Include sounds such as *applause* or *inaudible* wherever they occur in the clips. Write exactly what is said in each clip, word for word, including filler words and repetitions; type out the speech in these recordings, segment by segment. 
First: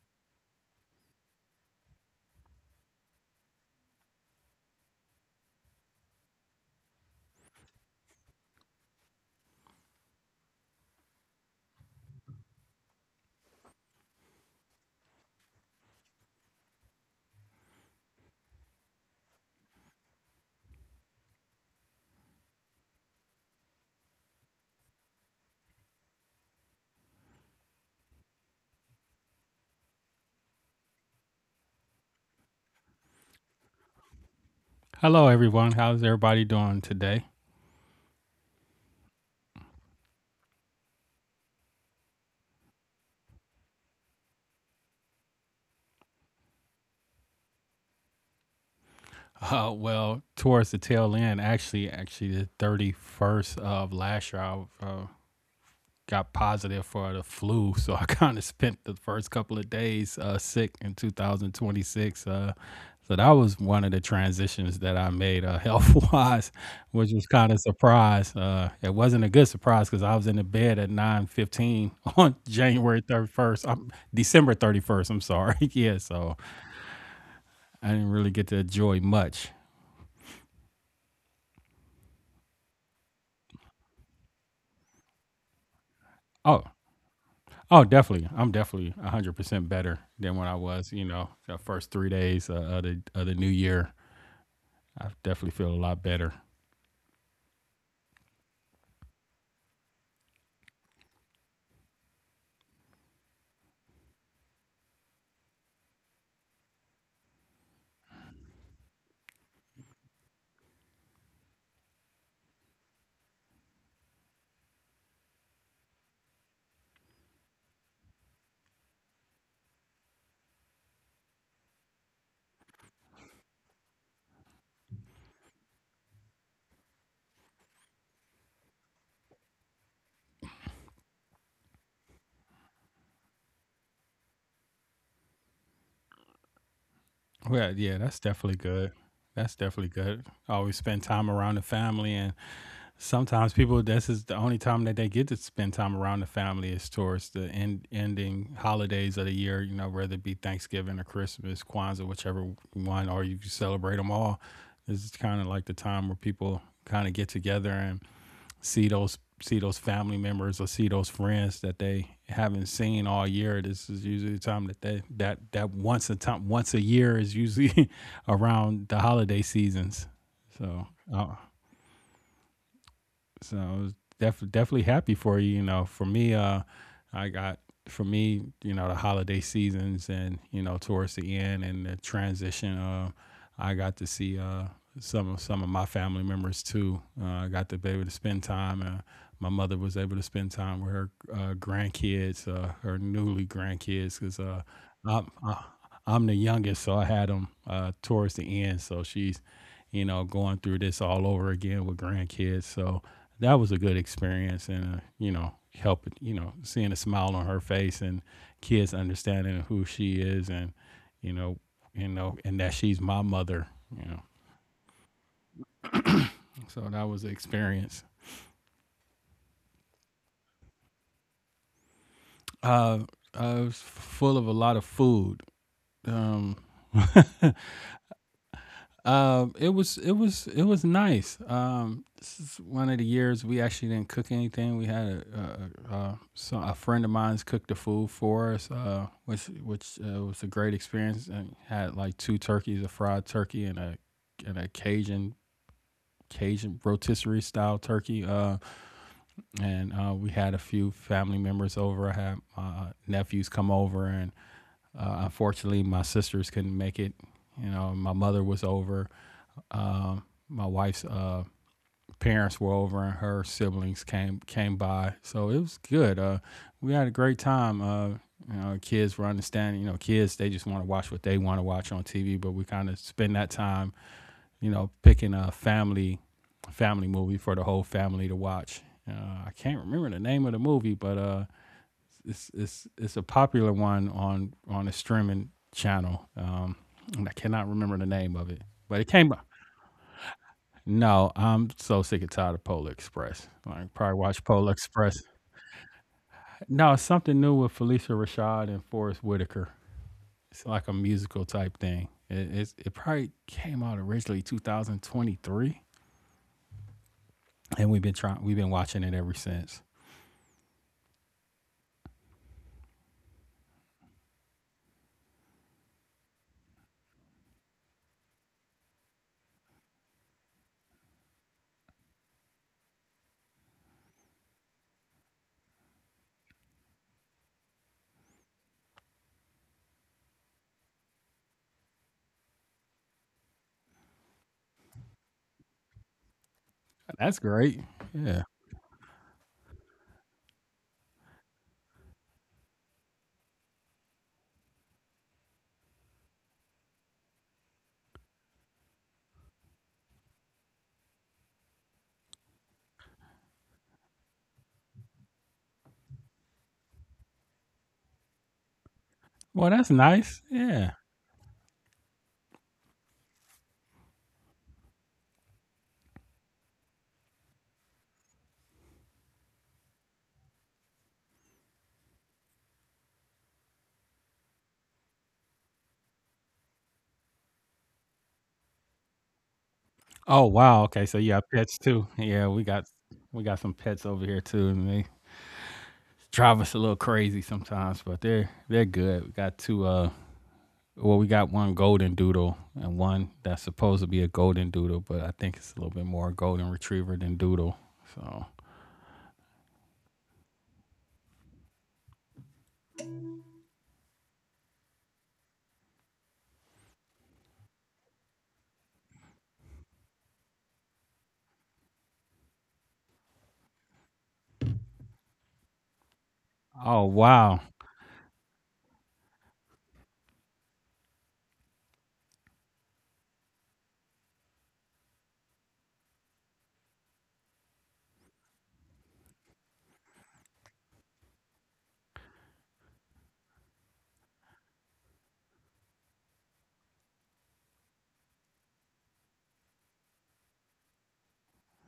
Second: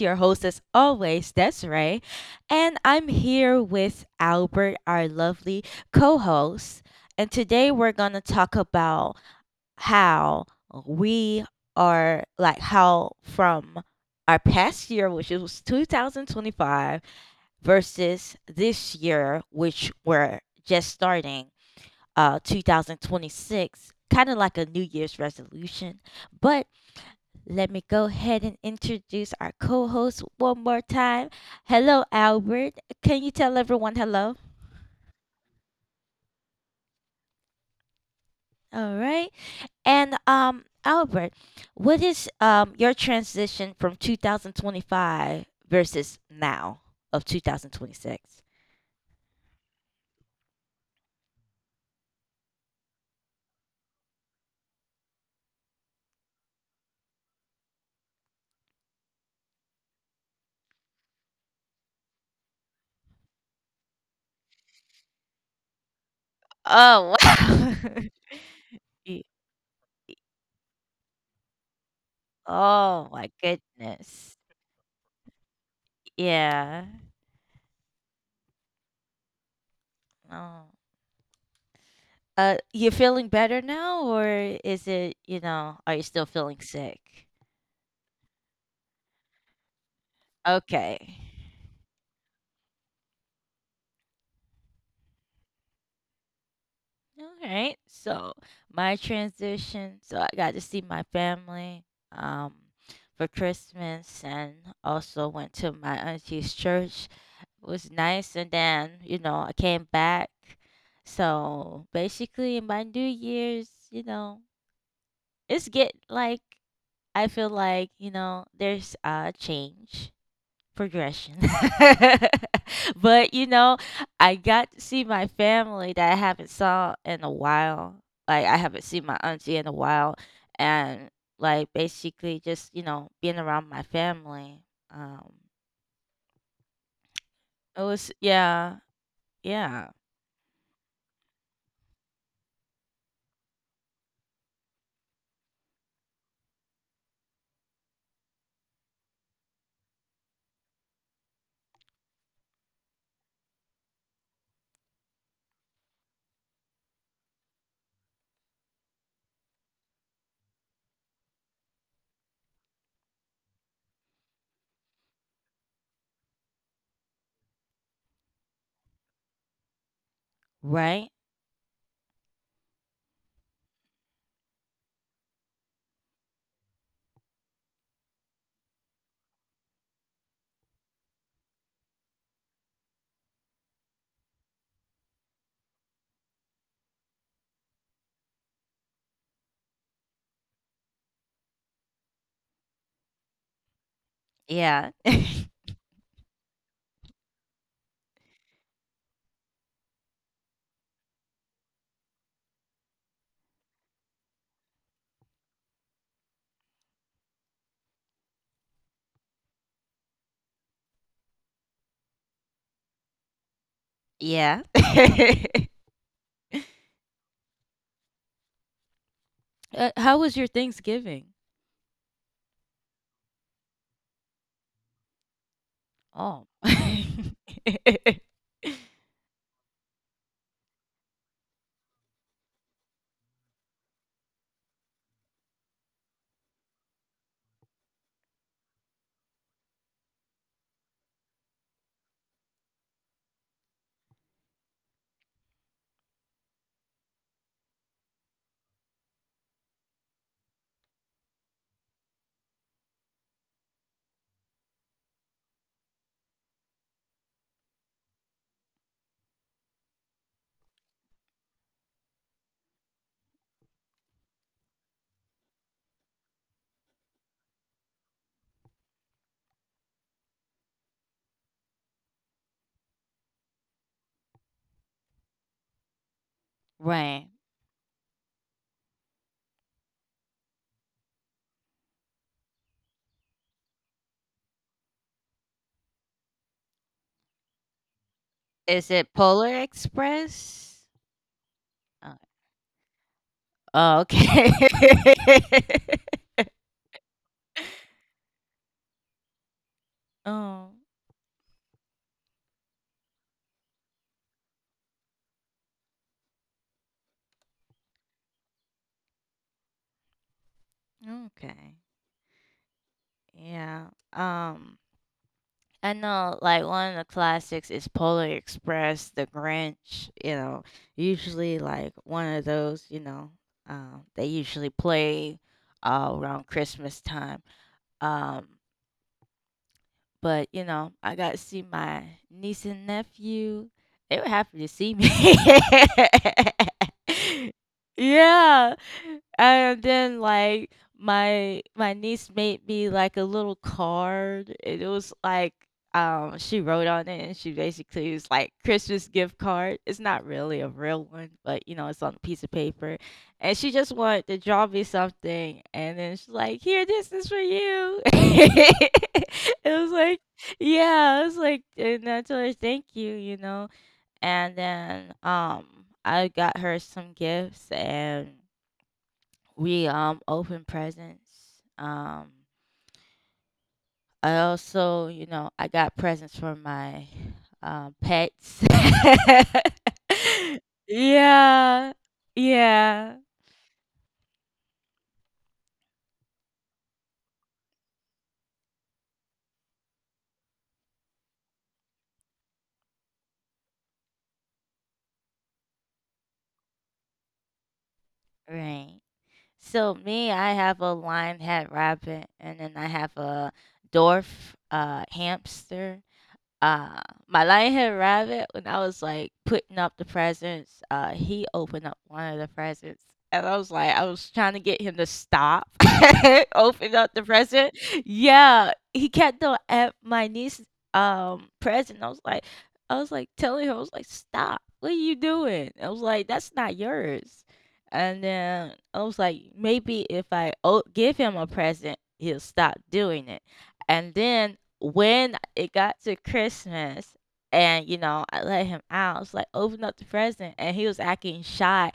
Your host, as always, Desiree. And I'm here with Albert, our lovely co host. And today we're going to talk about how we are, like, how from our past year, which it was two thousand twenty-five, versus this year, which we're just starting, uh, two thousand twenty-six, kind of like a New Year's resolution. But let me go ahead and introduce our co host one more time. Hello, Albert. Can you tell everyone hello? Hello, everyone. How's everybody doing today? All right. And, um, Albert, what is um, your transition from two thousand twenty-five versus now of two thousand twenty-six? Uh, well, towards the tail end, actually, actually the thirty first of last year, I uh, got positive for the flu. *laughs* So I kind of spent the first couple of days uh, sick in two thousand twenty six. Uh, so that was one of the transitions that I made uh, *laughs* health wise, which Oh, was kind of wow. surprise. Uh, *laughs* it wasn't Ye- a good surprise because I was in the bed at nine fifteen on *laughs* January oh, thirty my first. I'm goodness. December thirty first. I'm sorry. *laughs* Yeah, so Yeah. I didn't really get to enjoy much. Oh. Uh, you feeling better now, or is it, you know, are you still Oh, feeling sick? oh, definitely. I'm definitely one hundred percent better than when I was, you Okay. know, the first three days uh, of, the, of the new year. I definitely feel a lot better. All right. So my transition. So I got to see my family um, for Christmas, and also went to my auntie's church. It was nice, and then you know I came back. So basically, my New Year's, you know, it's get like I feel like you know there's a change progression. *laughs* But you know, I got to see my family that I haven't saw in a while. Like I haven't seen my auntie in a while, and like basically just you know being around my family. Um, Well, it yeah, was that's definitely yeah, good. That's definitely yeah, good. Always spend time around the family. And sometimes people, this is the only time that they get to spend time around the family, is towards the end ending holidays of the year, you know, whether it be Thanksgiving or Christmas, Kwanzaa, whichever one, or you can celebrate them all. This is kind of like the time where people kind of get together and see those see those family members or see those friends that they haven't seen all year. This is usually the time that they that that once a time once a year is usually *laughs* around the holiday seasons. So right, uh, so I was def- definitely happy for you. You know, for me, uh, I got for me, you know, the holiday seasons and you know towards the end and the transition. Uh, I got to see uh, some of some of my family members too. Uh, I got to be able to spend time. Uh, my mother was able to spend time with her uh, grandkids, uh, her newly grandkids, because uh, yeah, I'm uh, I'm the youngest, so I had them uh, towards the end. So she's, you know, going through this all over again with grandkids. So that was a good experience, and uh, you know, help you know, seeing a smile on her face and kids understanding who she is, and you know, you know, and that she's my mother. You *laughs* know, yeah. *laughs* so that was the experience. Uh, how was your Thanksgiving? Uh, I was full of a lot of food. Oh. Um, *laughs* *laughs* um, it was it was it was nice. Um, this is one of the years we actually didn't cook anything. We had a a, a, uh, so a friend of mine's cooked the food for us, uh, which which uh, was a great experience. And had like two turkeys, a fried turkey and a and a Cajun Cajun rotisserie style turkey. Uh, and uh, we had a few family members over. I had my nephews come over, and uh, unfortunately, my sisters couldn't make it. You know, my mother was over, uh, my wife's uh, parents were over and her siblings came came by, so it was good. Uh, we had a great time. Uh, you know, kids were understanding. You know, kids, they just want to watch what they want to watch on T V, but we kind of spend that time, you know, picking a family family Right. movie for the whole family to watch. Uh, I can't remember the name of the movie, but uh, it's it's it's a popular one on on a streaming channel, um, and I cannot remember the name of it. Is But it it came by, Polar Express? no, I'm so Uh, sick and tired of Polar Express. Like, oh, probably watch okay. Polar Express. *laughs* No, it's something new with Felicia Rashad and Forrest Whitaker. It's Oh, like a musical type thing. It, it's, it probably came out originally two thousand twenty-three, and we've been trying. We've been watching it ever since. okay. Yeah. Um. I know, like one of the classics is Polar Express, The Grinch, you know, usually like one of those, you know, um, they usually play uh, around Christmas time. Um, but, you know, I got to see my niece and nephew. They were happy to see me. *laughs* That's great. Yeah. Yeah. And then like my my niece made me like a little card and it was like um she wrote on it and she basically was like Christmas gift card. It's not really a real one, but you know, it's on a piece of paper. And she just wanted to draw me something, and then she's like, "Here, this is for you." *laughs* It Well, that's was like nice. Yeah. yeah, I was like and I told her, "Thank you," you know? And then, um, I got her some gifts, and we, um, opened presents. Um, I also, you know, I got presents for my, um, pets. *laughs* Oh wow. Okay. So yeah, pets Yeah. too. Yeah, we got Yeah. we got some pets over here too, and they drive us a little crazy sometimes, but they're they're good. We got two uh Well, we got one golden doodle and one that's supposed to be a golden doodle, but I think it's a little bit more golden retriever than doodle. So, Right. So me, I have a lion hat rabbit, and then I have a dwarf uh hamster, uh, my Lionhead Rabbit, when I was, like, putting up the presents, uh, he opened up one of the presents, and I was like I was trying to get him to stop, *laughs* open oh up the wow, present. Yeah, he kept on at my niece's, um, present. I was like I was like telling her, I was like, "Stop. What are you doing?" I was like, "That's not yours." And then I was like, "Maybe if I o give him a present, he'll stop doing it." And then when it got to Christmas and you know, I let him out, I was like, open up the present and he was acting shy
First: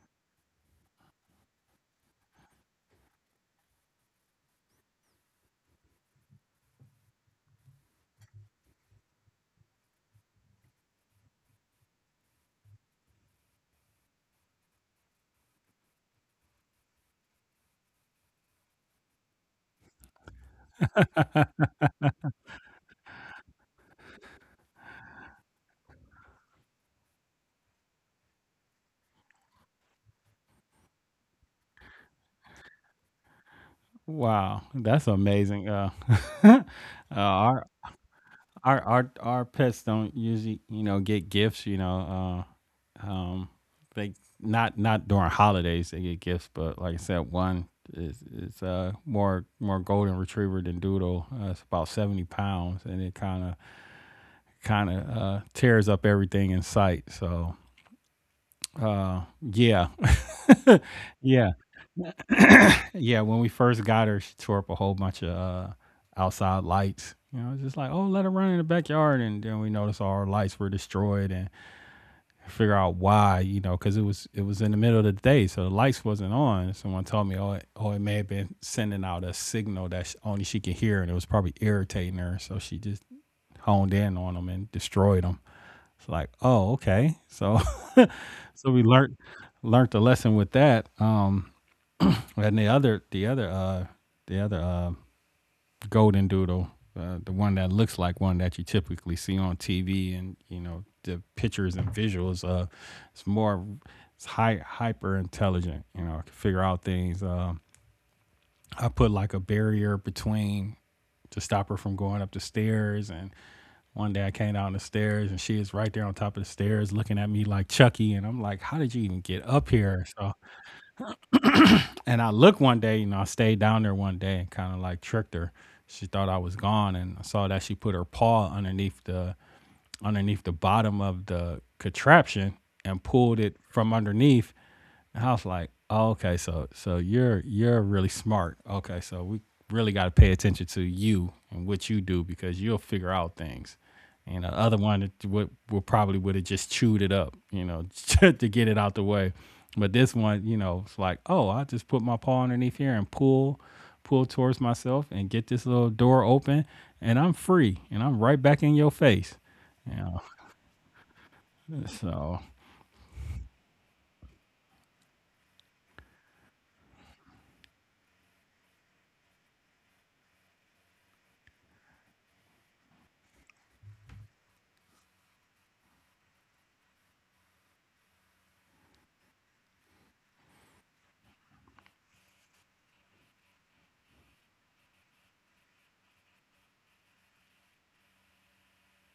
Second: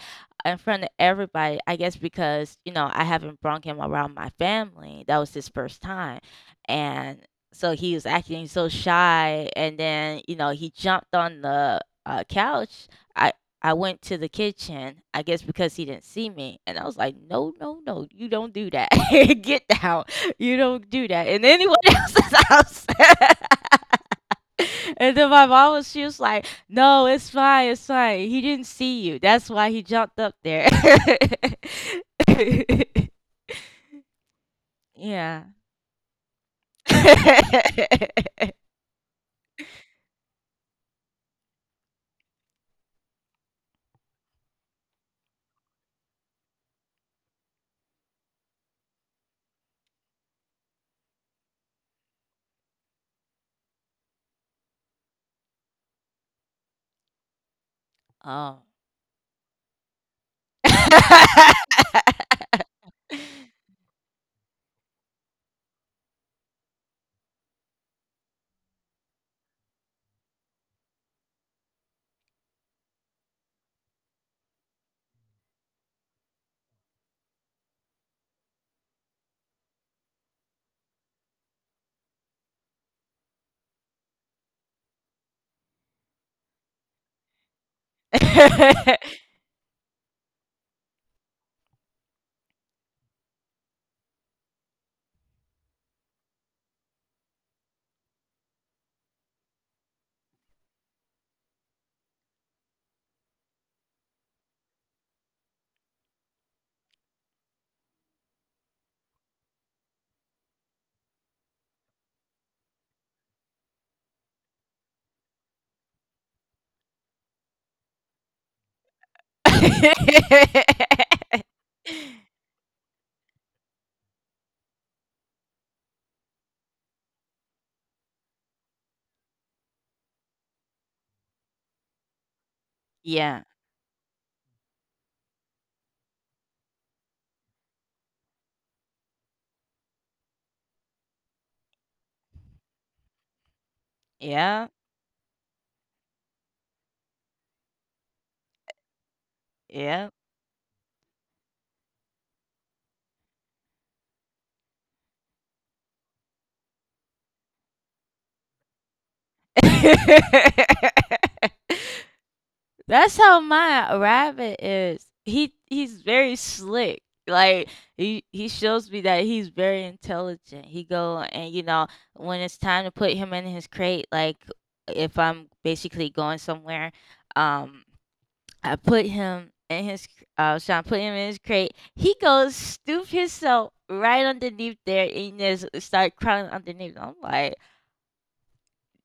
in front of everybody. I guess because, you know, I haven't brought him around my family. That was his first time. And so he was acting so shy and then, you know, he jumped on the uh, couch. I I went to the kitchen, I guess because he didn't see me. And I was like, no, no, no, you don't do that. *laughs* Get down you don't do that in anyone *laughs* else's house. *laughs* And then my mom was, she was like, no, it's fine, it's fine. He didn't see you. That's why he jumped up there. *laughs* wow, that's Yeah. amazing. Uh, *laughs* uh our our *laughs* our our pets don't usually, you know, get gifts. You know, uh, um, they, not not during holidays they get gifts, but like I said, one is is uh more more golden retriever than doodle. Uh, it's about seventy pounds, and it kind of kind of uh, tears up everything in sight. So Oh. uh, yeah, *laughs* *laughs* yeah, yeah. When we first got her, she tore up a whole bunch of uh, outside lights. You know, it's just like, oh, let her run in the backyard, and then we noticed all our lights were destroyed, and figure out why. You know, because it was it was in the middle of the day, so the lights wasn't on. Someone told me, oh, it, oh, it may have been sending out a signal that sh only she could hear, and it was probably irritating her, so she just honed in on them and destroyed them. It's like, oh, okay. So So we learned learned a lesson with that. Um, and the other the other uh the other uh golden doodle, uh, the one that looks like one that you typically see on T V, and you know the pictures and visuals. Uh, it's more it's high hyper intelligent. You know, I can figure out things. Um, I put like a barrier between to stop her from going up the stairs. And one day I came down the stairs and she is right there on top of the stairs looking at me like Chucky. And I'm like, how did you even get up here? So, and I looked one day, you know, I stayed down there one day and kind of like tricked her. She thought I was gone, and I saw that she put her paw underneath the underneath the bottom of the contraption and pulled Yeah. it from underneath. And I was like, oh, okay, so so you're you're really smart. Okay, so we really got to pay attention to you and what you do because you'll figure out things. And the Yeah. other one would, would probably would have just chewed it up, you know, *laughs* to get it out the way. But Yeah. this one, you know, it's like, oh, I just put my paw underneath here and pull, pull towards myself and get this little door open, and I'm free, and I'm right back in your face. *laughs* You know, *laughs* so That's how my rabbit is. He he's very slick. Like he he shows me that he's very intelligent. He go and you know when it's time to put him in his crate, like if I'm basically going somewhere, um, I put him in his cr- uh, so I put him in his crate. He goes stoop himself right underneath there and just start crawling underneath. I'm like,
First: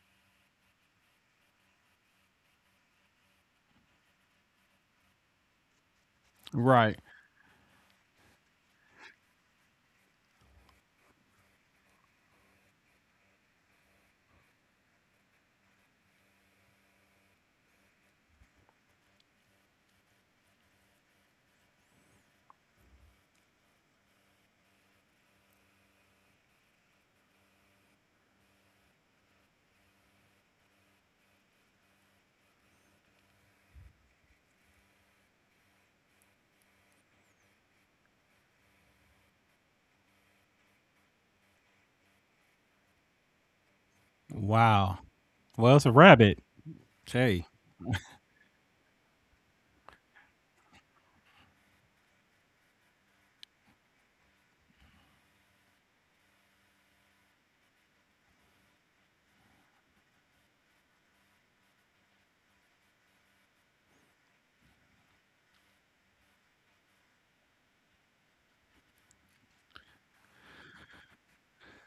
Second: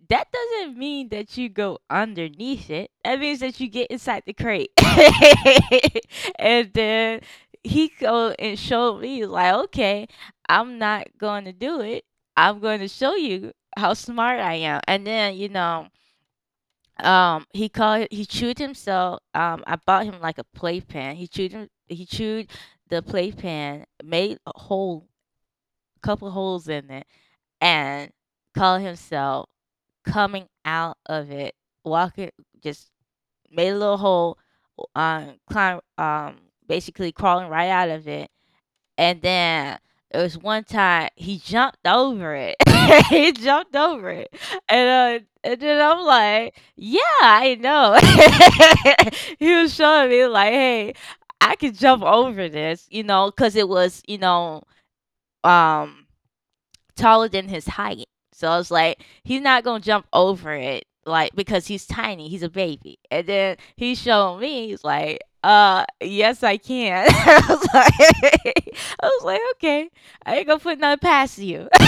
that doesn't mean that you go underneath it. That means that you get inside the crate. *laughs* And right. then he go and showed me like, okay, I'm not going to do it. I'm going to show you how smart I am. And then you know, um, he called he chewed himself. Um, I bought him like a playpen. He chewed him. He chewed the playpen, made a hole, couple holes in it and call himself coming out of it, walking, just made a little hole, um, climb, um, basically crawling right out of it. And then there was one time he jumped over it. *laughs* He jumped over it, Wow. and uh, and Well, then it's a I'm rabbit. like, yeah, Hey. I know. *laughs* He was showing me like, hey, I can jump over this, you know, because it was, you know, um taller than his height. So I was like, he's not gonna jump over it, like because he's tiny, he's a baby. And then he showed me, he's like, uh, yes, I can. *laughs* I was like, *laughs* I was like, okay, I ain't gonna put nothing past you. *laughs*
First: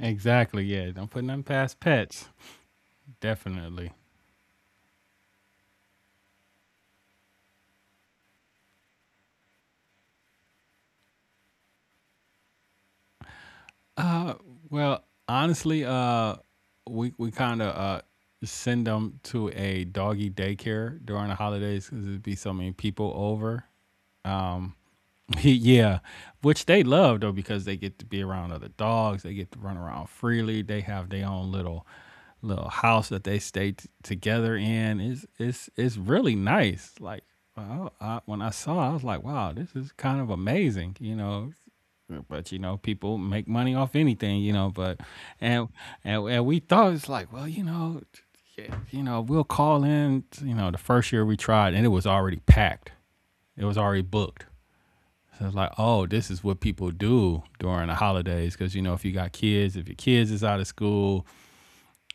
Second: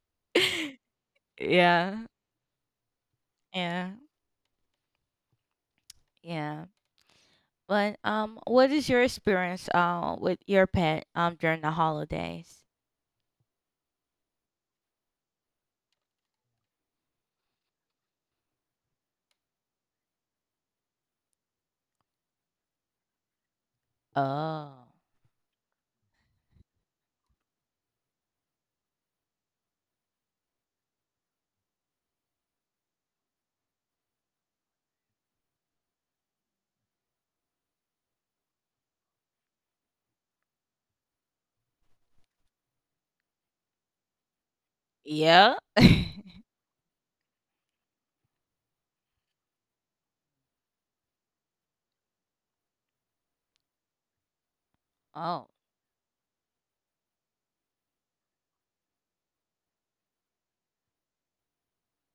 Exactly. Yeah. Don't put nothing past Yeah, pets. yeah, Definitely. yeah. But um, what is your experience uh with your pet um during the holidays? Well, honestly, uh, we we kind of uh send them to a doggy daycare during the holidays because it'd be so many people over. Oh, *laughs* Yeah, which they love though because they get to be around other dogs. They get to run around freely. They have their own little little house that they stay t- together in. It's it's it's really nice. Like, well, I, when I saw it, I was like, wow, this is kind of amazing. You know, but you know people make money off anything you know. but yeah. and and, and we thought it's like well you know yeah, you know we'll call in you know the first year we tried and it was already packed, it was already booked. Oh, So it's like, oh, this is what people do during the holidays. Cause you know, if you got kids, if your kids is out of school,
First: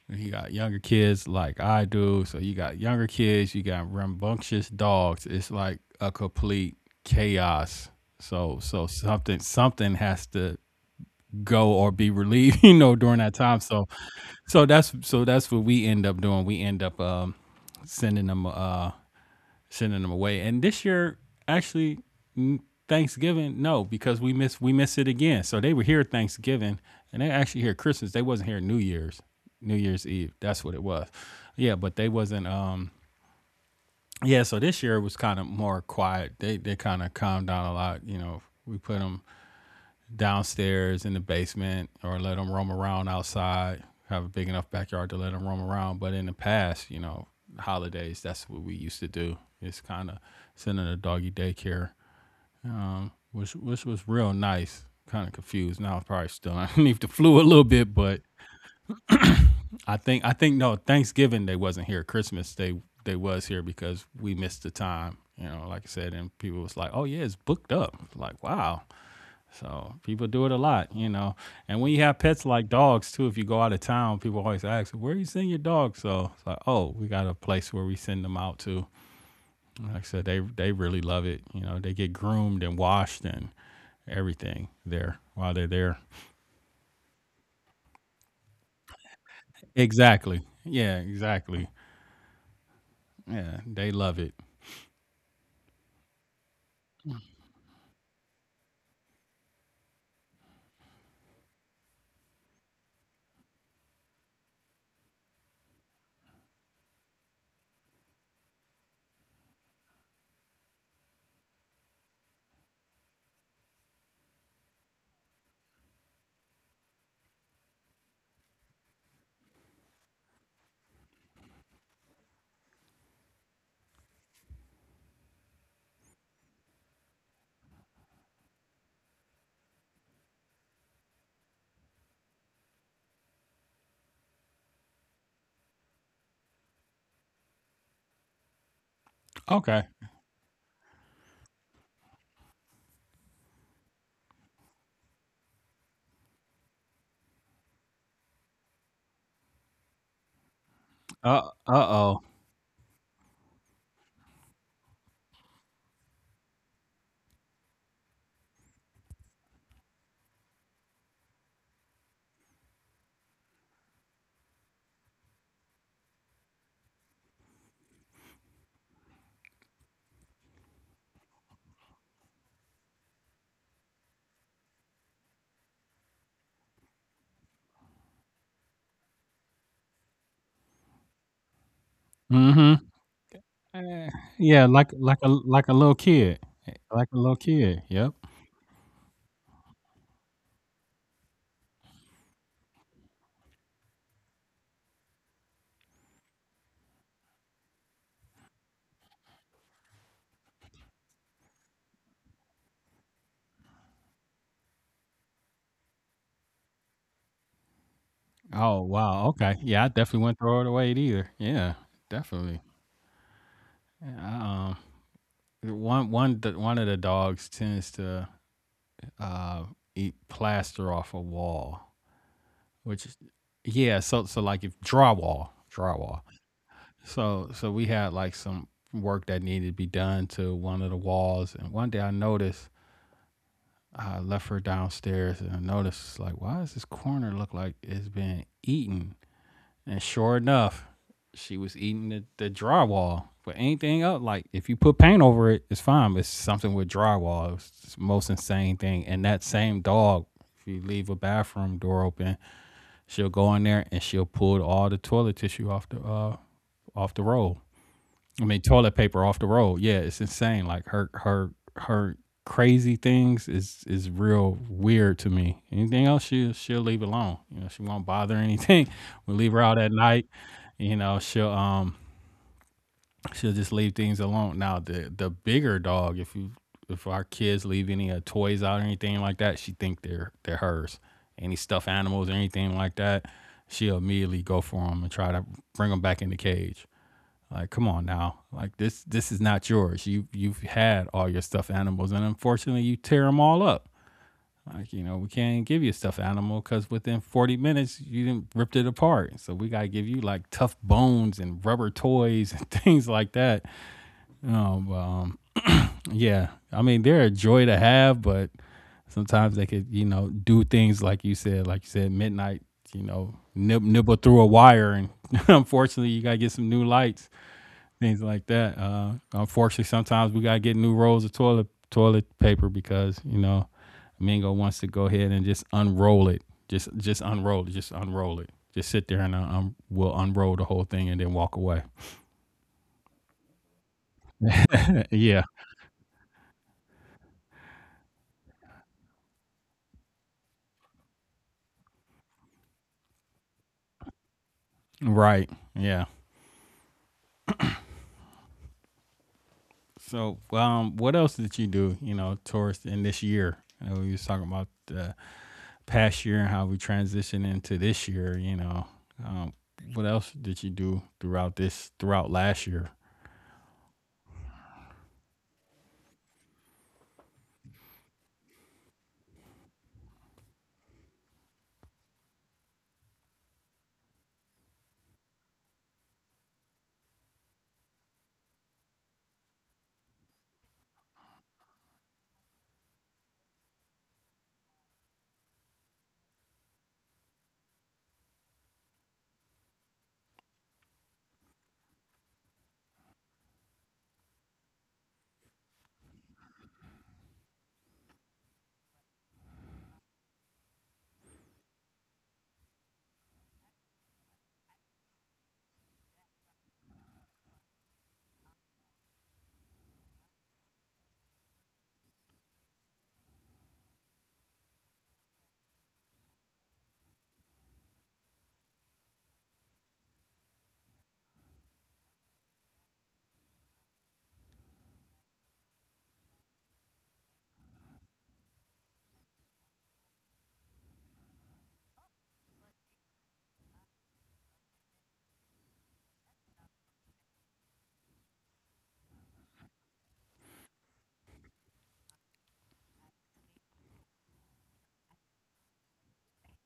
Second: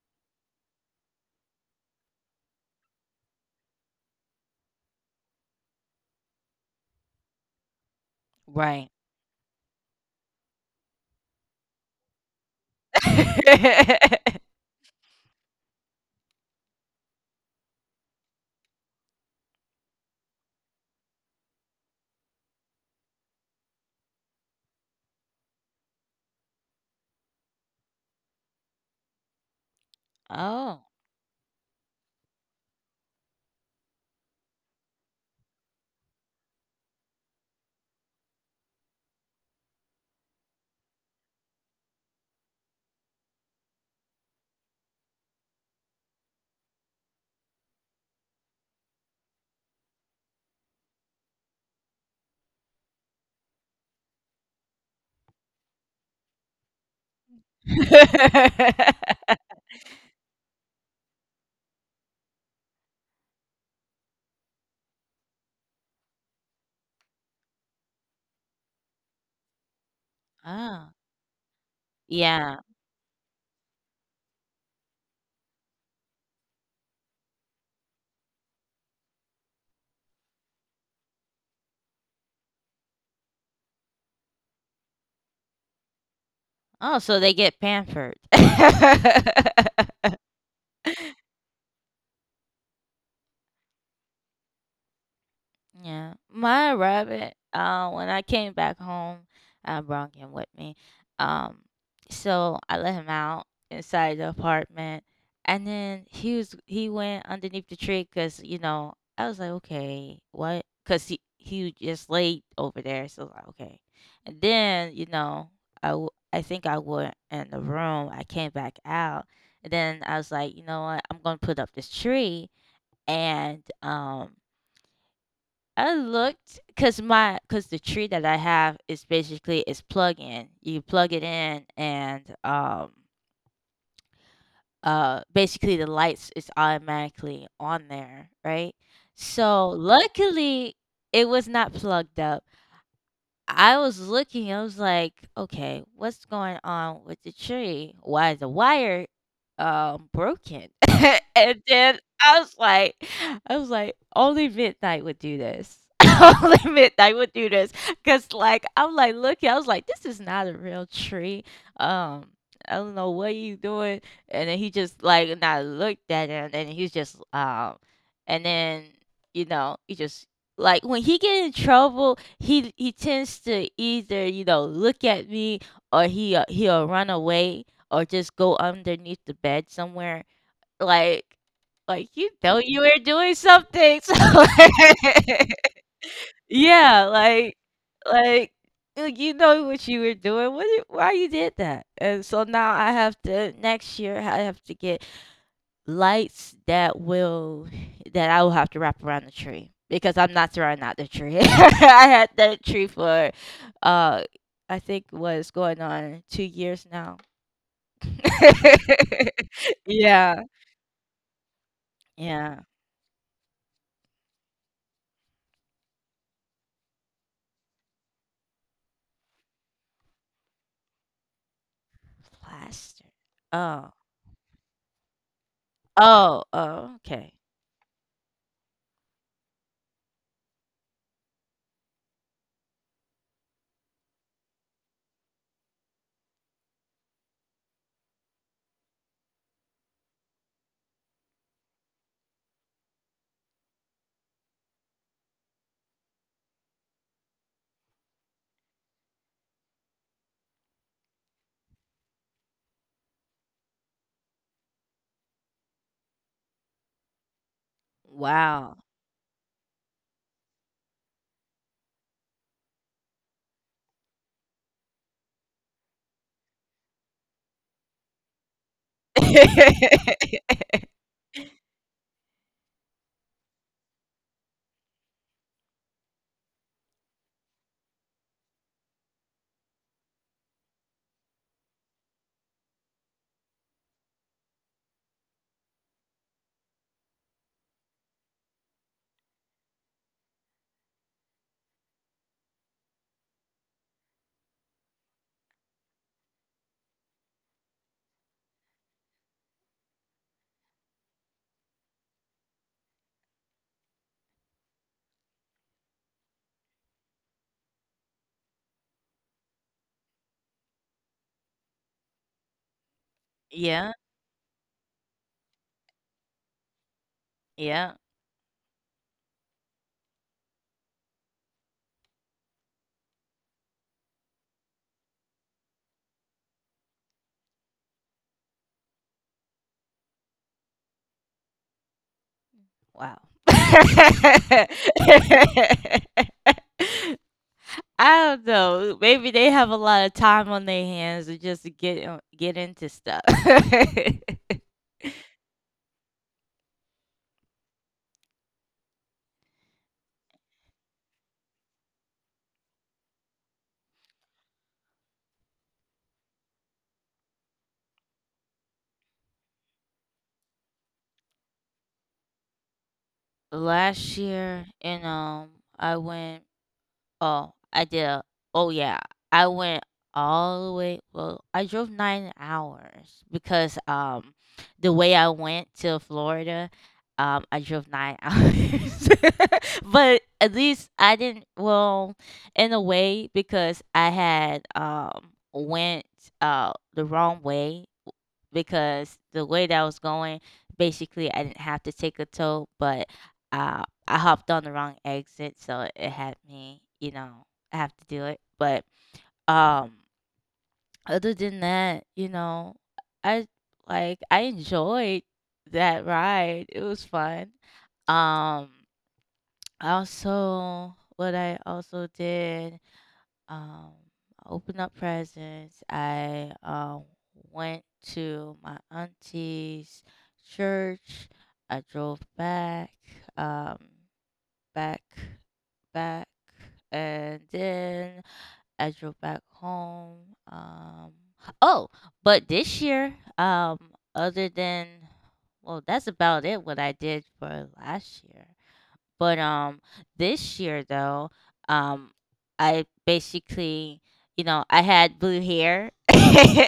and you got younger kids like I do. So you got younger kids, you got rambunctious dogs. It's like a complete chaos. So so right. something something has to go or be relieved, *laughs* you know, during that time. So *laughs* so that's so that's what we end up doing. We end up um sending them uh sending them away. And this year, actually, Thanksgiving, no, because we miss we miss it again. So they were here Thanksgiving, and they actually here Christmas. They wasn't here New Year's, New Year's Eve. That's what Oh. it was. Yeah, but they wasn't. Um, yeah. So this year it was kind of more quiet. They they kind of calmed down a lot. You know, we put them downstairs in the basement or let them roam around outside. Have a big enough backyard to let them roam around. But in the past, you know, holidays, that's what we used to do. It's kind of sending a doggy daycare, which which was real nice. Kind of confused now. I'm probably still *laughs* underneath the flu a little bit, *laughs* but I think I think no Thanksgiving they wasn't here. Christmas they they was here because we missed the time. You know, like I said, and people was like, "Oh yeah, it's booked up." Like, wow. So people do it Oh, a lot, you know. And when you yeah. have pets like dogs too, if you go out of town, people always ask, "Where you send your dog?" So it's like, "Oh, we got a place where we send them out to." Like I said, they they really love it. You know, they get groomed and washed and everything there while they're there. Oh, so they get pampered. *laughs* Exactly. Yeah. Exactly. Yeah, they love it. Yeah, my rabbit. Uh, when I came back home, I brought him with me. Um, so I let him out inside the apartment, and then he was he went underneath the tree because you know I was like, okay, what? Because he he just laid over there, so I was like, okay. And then you know I w- I think I went in the room. I came back out, and then I was like, you know what? I'm gonna put up this tree, and um. I looked because my because the tree that I have is basically is plug in. You plug it in and um uh basically the lights is automatically on there, right? So Okay. luckily it was not plugged up I was looking, I was like, okay, what's going on with the tree? Why is the wire um broken? *laughs* Uh. And Uh then oh. I was like I was like, only midnight would do this. *laughs* Only midnight would do this. Cause like I'm like looking, I was like, this is not a real tree. Um I don't know what you doing. And then he just like and I looked at him and he's just um and then you know, he just like when he get in trouble he he tends to either you know look at me or he uh, he'll run away or just go underneath the bed somewhere like like you Mm know hmm. you were doing something *laughs* so Yeah. Like like a like, like a little kid. yeah Like a little like kid. Yep. like like, you know what you were doing what you- why you did that and so now I have to next year I have to get lights that will that I will have to wrap around the tree because I'm not throwing out the tree. *laughs* I had that tree for uh I think was going on two years now. Oh *laughs* wow, okay. Yeah, I definitely wouldn't Yeah. throw it away either. Yeah, Yeah. definitely. Yeah, I, um, one one the, one of the dogs tends to uh, eat plaster off a wall, which Plaster. is Oh. yeah. So so like if drywall, drywall. Oh, oh, okay. So so we had like some work that needed to be done to one of the walls, and one day I noticed I left her downstairs, and I noticed like, why does this corner look like it's been eaten? And sure enough, she was eating the, the drywall. But anything else, like if you put paint over it, it's fine. It's something with drywall. It's the most insane thing. And that same dog, if you leave a bathroom door open, she'll go in there and she'll pull all the toilet tissue off the uh off the roll. I mean, Wow. toilet paper off the roll. Yeah, it's insane. Like her her her crazy things is is real weird to me. Anything else, she she'll leave alone. You know, she won't bother anything. *laughs* We leave her out at night. *laughs* You know, she'll um she'll just leave things alone. Now the the bigger dog, if you if our kids leave any uh, toys out or anything like that, she think they're they're hers. Any stuffed animals or anything like that, she'll immediately go for them and try to bring them back in the cage. Like, come on now. Like this this is not yours. You you've had all your stuffed animals and unfortunately you tear them all up. Like, you know, we can't give you a stuffed animal cuz within forty minutes you didn't ripped it apart. So we got to give you like tough bones and rubber toys *laughs* and things like that. Um, um yeah. I mean, they're a joy to have, but sometimes they could, you know, do things like you said, like you said, midnight, you know, nib- Yeah. nibble through a wire, and *laughs* unfortunately you got to get some new lights, Yeah. things like that. Uh, unfortunately, sometimes we gotta get new rolls of toilet toilet paper because you know Mingo wants to go ahead and just unroll it, just just unroll it, just unroll it, just sit there and uh, um, we'll unroll the whole thing and then walk away. Wow. Uh, Yeah, *laughs* I don't know. Maybe they have a lot of time on their hands to just get in- get into stuff. *laughs* right. Yeah. So, um, what else did you do? You know, towards in this year. You know, we was talking about the past year and how we transitioned into this year. You know, um, what else did you do throughout this throughout last year? Last year, you know, I went oh, I did oh yeah. I went all the way well, I drove nine hours because um the way I went to Florida, um, I drove nine *laughs* hours. *laughs* But at least I didn't well, in a way because I had um went uh the wrong way because the way that I was going, basically, I didn't have to take a tow, but uh, I hopped on the wrong exit, so it had me, you know, I have to do it. But um, other than that, you know, I like I enjoyed that ride. It was fun. Um, also, what I also did um, I opened up presents. I uh, went to my auntie's church. I drove back, um, back, back, and then I drove back home. Um, oh, but this year, um, other than well, that's about it. What I did for last year. But um this year though, um I basically, you know, I had blue hair. *laughs* uh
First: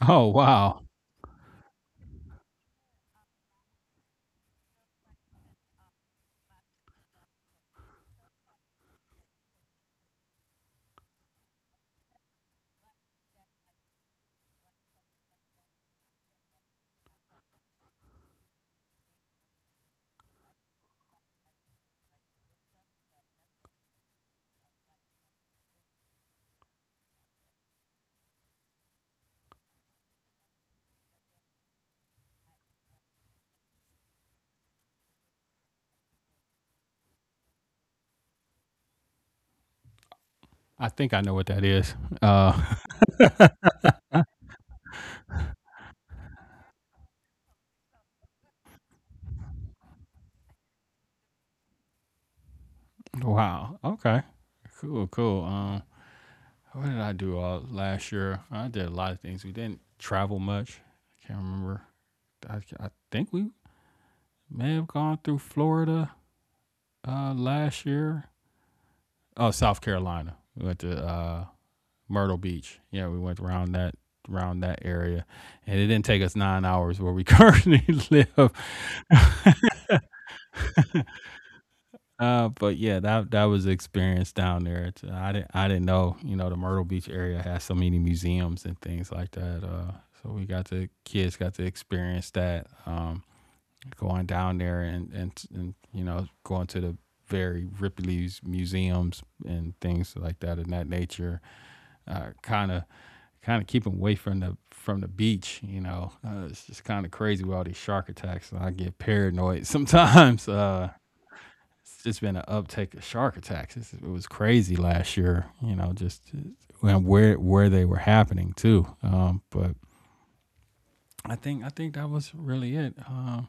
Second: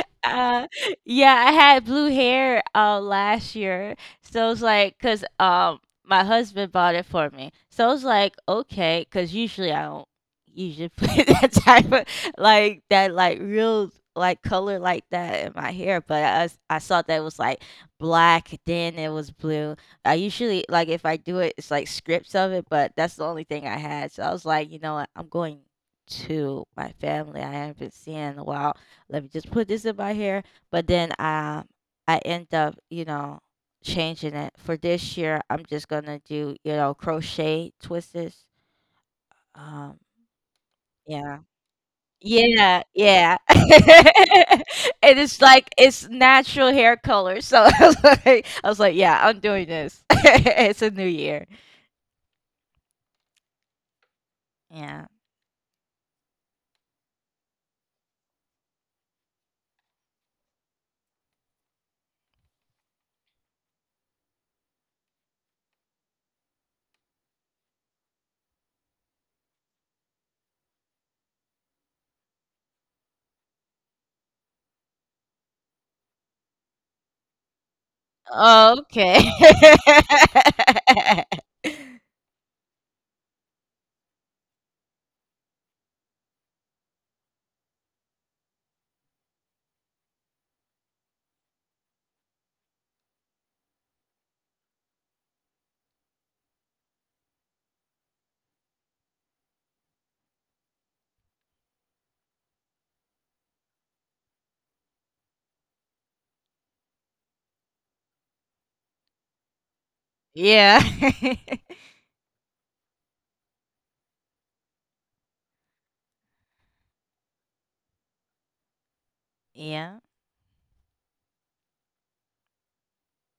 Oh wow. Yeah, I had blue hair uh last year. So it's like cuz um my husband bought it for me. So it's like okay cuz usually I don't usually *laughs* put that type of like that like real like color like that in my hair, but I I saw that it was like black then it was blue I usually like, if I do it, it's like scripts of it, but that's the only thing I had. So I was like, you know what? I'm going to my family I haven't been seeing in a while. Let me just put this in my hair. But then um, I end up, you know, changing it. For this year, I'm just gonna do, you know, crochet twists. Um, I think I know yeah. what that is. Uh, Yeah, yeah. *laughs* And it's like it's natural hair color. So *laughs* I was like, I was like, yeah, I'm doing this. *laughs* It's a new year. *laughs* wow. Okay. Cool. Yeah. Cool. Um, what did I do all last year? I did a lot of things. We didn't travel much. I can't remember. I, I think we may have gone through Florida uh, last year. Oh, South Carolina. We went to uh, Myrtle Beach. Yeah, we went around that around that area, and it didn't take us nine hours where we currently *laughs* live. Oh, okay. *laughs* Uh, but yeah, that that was the experience down there. It's, uh, I didn't I didn't know, you know, the Myrtle Beach area has so many museums and things like that. Uh, so we got to, kids got to experience that, um, going down there and, and and you know, going to the very Ripley's museums and things like that in that nature. Uh, Kind of kind of keep them away from the from the beach. You know, uh, it's just kind of crazy with all these shark attacks, and I get paranoid *laughs* sometimes. Yeah. Uh, *laughs* just been an uptick of shark attacks. It was crazy last year, you know, just and where where they were happening too. Um, but Yeah. I think I think that was really it, uh,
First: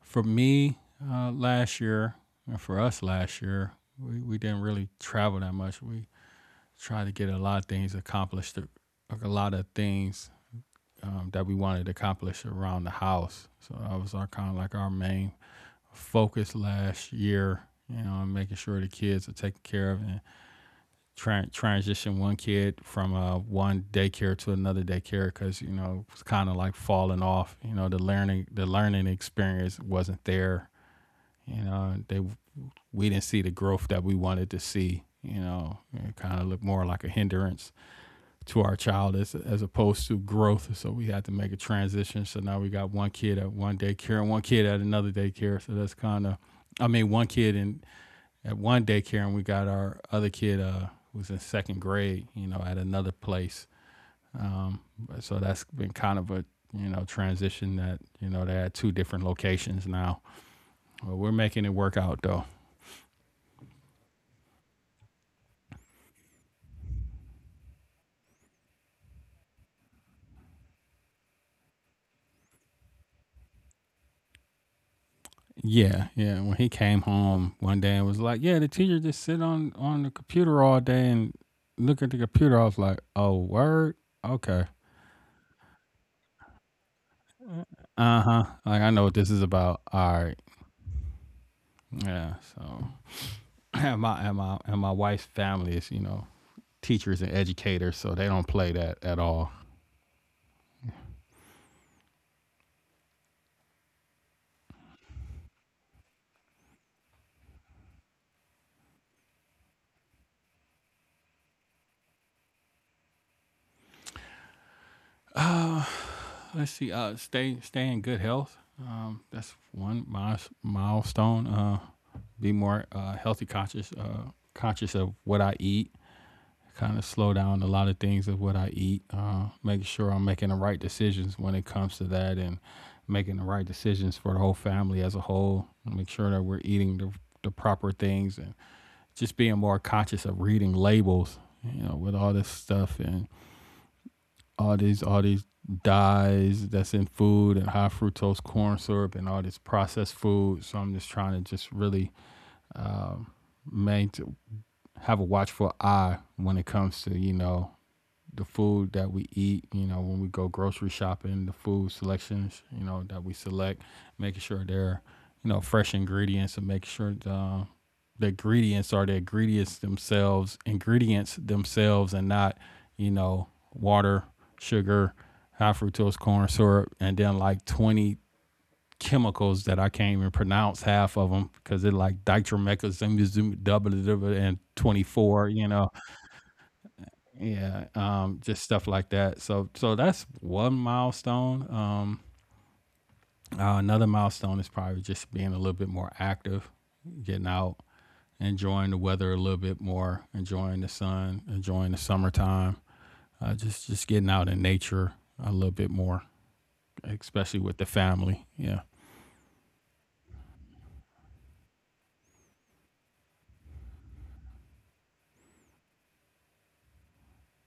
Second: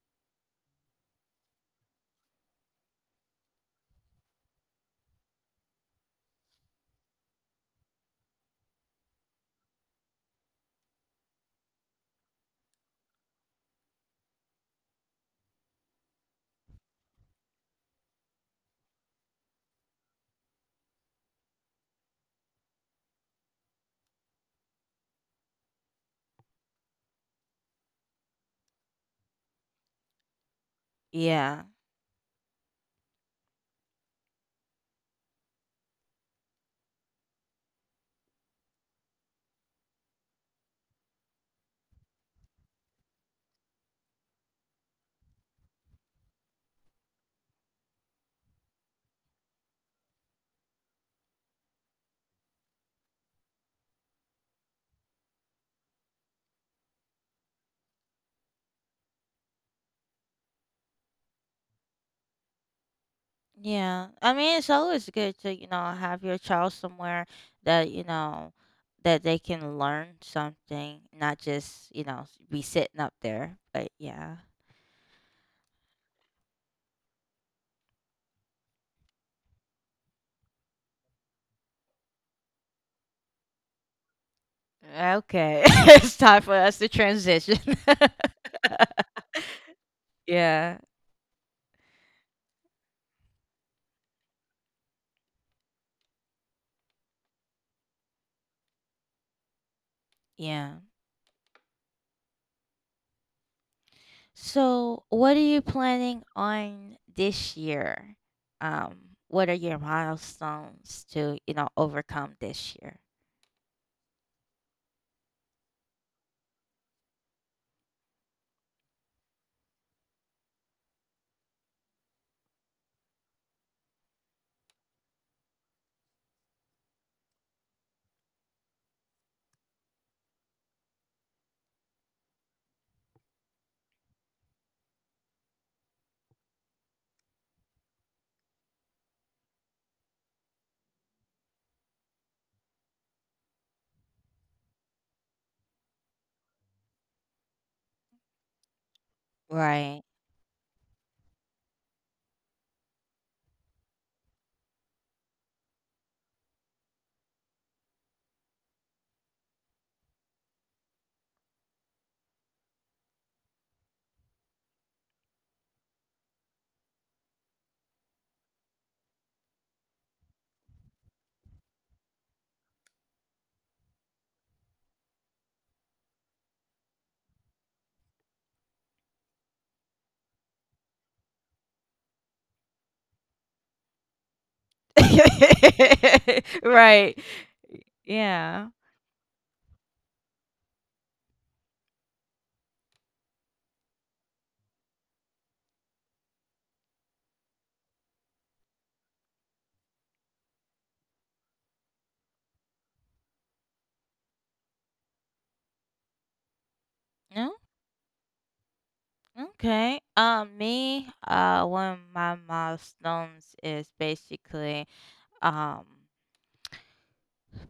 for me, uh, last year and for us last year. We we didn't really travel that much. We tried to get a lot of things accomplished, like a lot of things, um, that we wanted to accomplish around the house. So that was our kind of like our main focus last year. You know, making sure the kids are taken care of and tra- transition one kid from uh, one daycare to another daycare because you know it's kind of like falling off. You know the learning the learning experience wasn't there. Yeah. You know they, we didn't see the growth that we wanted to see. You know it kind of looked more like a hindrance to our child as as opposed to growth. So we had to make a transition. So now we got one kid at one daycare and one kid at another daycare. So that's kind of, I mean, one kid in at one daycare, and we got our other kid, uh, who's in second grade, you know, at another place. Um, so that's been kind of a, you know, transition that you know they're at two different locations now. But we're making it work out though. Yeah, I mean, it's always good to, you know, have your child somewhere that, you know, that they can learn something, not just, you know, be sitting up there. But yeah. Yeah, yeah. When he came home one day and was like, "Yeah, the teacher just sit on on the computer all day and look at the computer," I was like, "Oh, word, okay, Okay. *laughs* It's time for us to transition. uh huh." Like I *laughs* know what this is about. All right, Yeah. yeah. So *clears throat* and my and my and my wife's family is you know teachers and educators, so they don't play that at all. Yeah. So what are you planning on this year? Um, what are your milestones to, you know, overcome this year? Let's see, uh, stay stay in good health. Um, that's one miles, milestone. Uh, be more uh, healthy conscious, uh, conscious of what I eat. Kind of slow down a lot of things of what I eat. Uh, making sure I'm making the right decisions when it comes to that, and making the right decisions for the whole family as a whole. Make sure that we're eating the, the proper things, and just being more conscious of reading labels. You know, with all this stuff and all these all these dyes that's in food and high fructose corn syrup and all this Right. processed food. So I'm just trying to just really, um, main to have a watchful eye when it comes to, you know, the food that we eat, you know, when we go grocery shopping, the food selections, you know, that we select, making sure they're, you know, fresh ingredients and making sure the, the ingredients are the ingredients themselves, ingredients themselves, and not, you know, water, sugar, high fructose corn syrup, and then like twenty chemicals that I can't even pronounce half of them because they're like ditromethazine and twenty-four, you know. *laughs* Right. Yeah, um, Yeah. just stuff like that. So, so that's one milestone. Um, uh, another milestone is probably just being a little bit more active, getting out, enjoying the weather a little bit more, enjoying the sun, enjoying the summertime. Uh, just just getting out in nature a little bit more, No? especially with the family. Yeah. Okay. Um, me, uh, one of my milestones is basically, um,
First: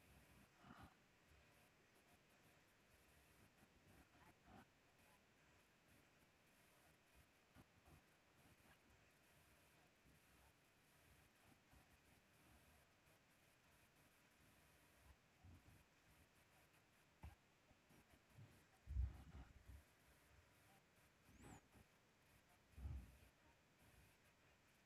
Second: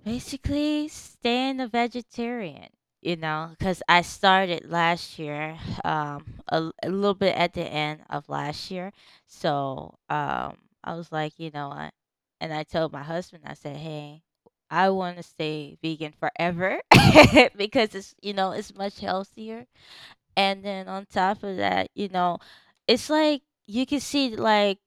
Basically, staying a vegetarian, you know, because I started last year, um, a, l- a little bit at the end of last year. So, um, I was like, you know, I, and I told my husband, I said, hey, I want to stay vegan forever *laughs* because it's, you know, it's much healthier. And then on top of that, you know, it's like you can see like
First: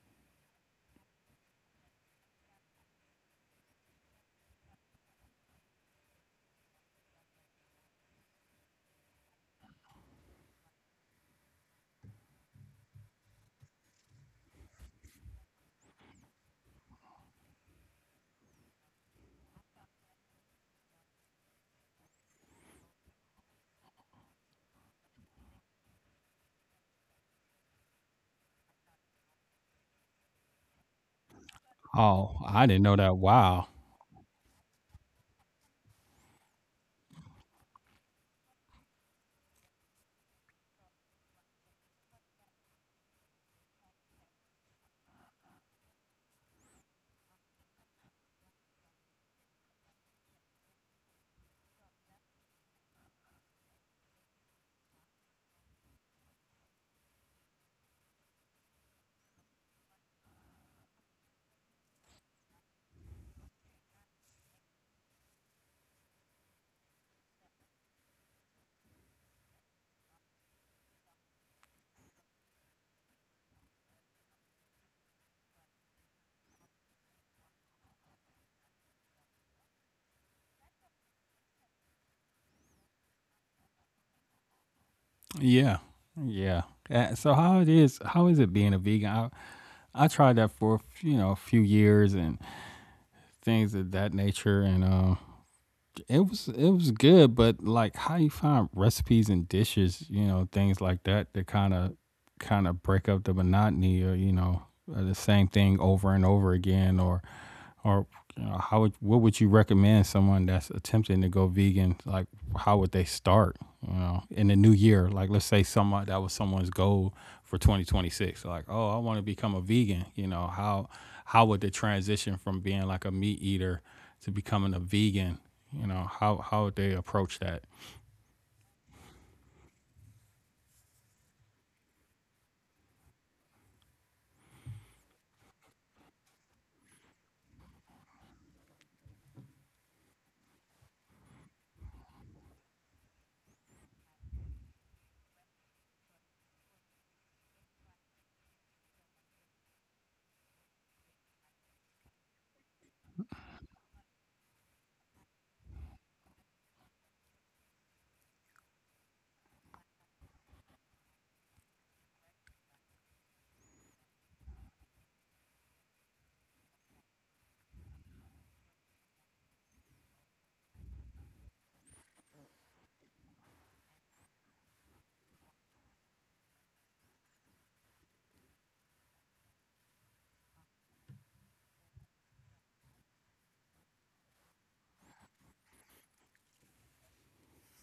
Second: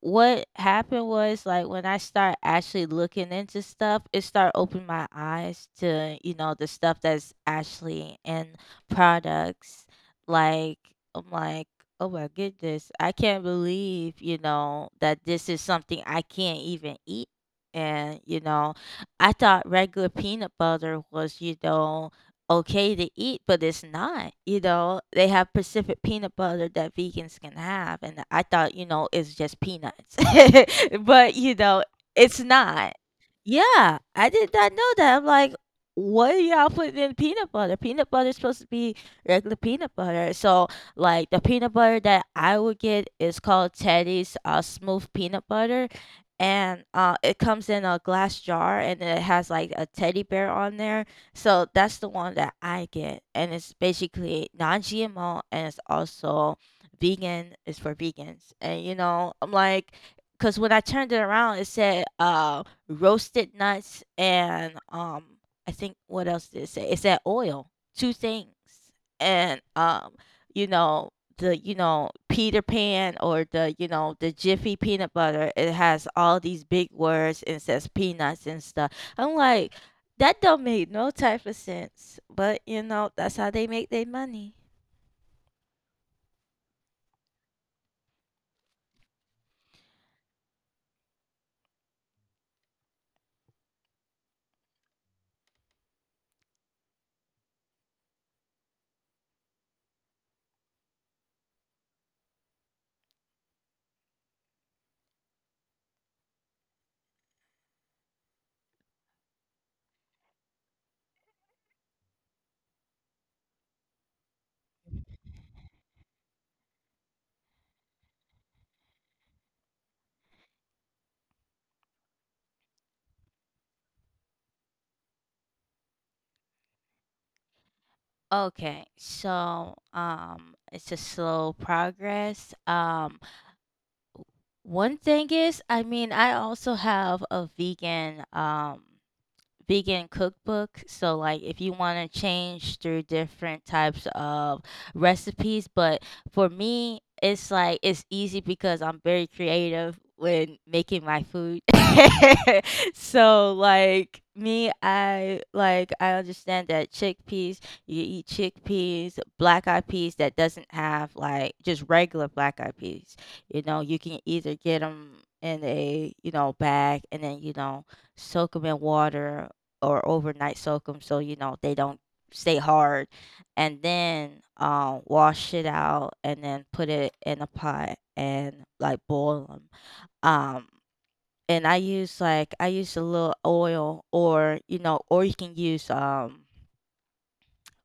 what happened was like when I start actually looking into stuff, it start opening my eyes to, you know, the stuff that's actually in products. Like, I'm like, oh my goodness, I can't believe, you know, that this is something I can't even eat. And you know, I thought regular peanut butter was, you know, okay to eat, but it's not. You know, they have Pacific peanut butter that vegans can have, and I thought, you know, it's just peanuts, *laughs* but you know, it's Oh, I didn't not. know that. Wow. Yeah, I did not know that. I'm like, what are y'all putting in peanut butter? Peanut butter is supposed to be regular peanut butter. So like, the peanut butter that I would get is called Teddy's uh, Smooth Peanut Butter. And uh, it comes in a glass jar and it has like a teddy bear on there, so that's the one that I get, and it's basically non-G M O and it's also vegan. It's for vegans, and you know I'm like, because when I turned it around, it said uh roasted nuts and um I think what else did it say? It said oil, two things, and um you know, the, you know, Peter Pan, or the, you know, the Jiffy peanut butter. It has all these big words and it says peanuts and stuff. I'm like, that don't make no type of sense. But you know, that's how they make their money. Yeah. Yeah. Uh, so how it is? How is it being a vegan? I, I tried that for you know a few years, and things of that nature, and uh, it was it was good, but like how you find recipes and dishes, you know, things like that that kind of kind of break up the monotony, or you know, uh, the same thing over and over again, or or you know, how would what would you recommend someone that's attempting to go vegan? Like, how would they start? You know, in the new year, like let's say someone that was someone's goal for twenty twenty-six, like, oh, I want to become a vegan. You know, how how would the transition from being like a meat eater to becoming a vegan, you know, how how they approach that? Okay, so um, it's a slow progress. Um, one thing is, I mean, I also have a vegan. Um, vegan cookbook. So like, if you want to change through different types of recipes, but for me it's like it's easy because I'm very creative when making my food. *laughs* So like me, I like I understand that chickpeas, you eat chickpeas, black eyed peas, that doesn't have, like, just regular black eyed peas. You know, you can either get them in a, you know, bag, and then you know, soak them in water or overnight soak them so you know they don't stay hard, and then um, wash it out and then put it in a pot and like boil them. Um, and I use like I use a little oil, or you know, or you can use um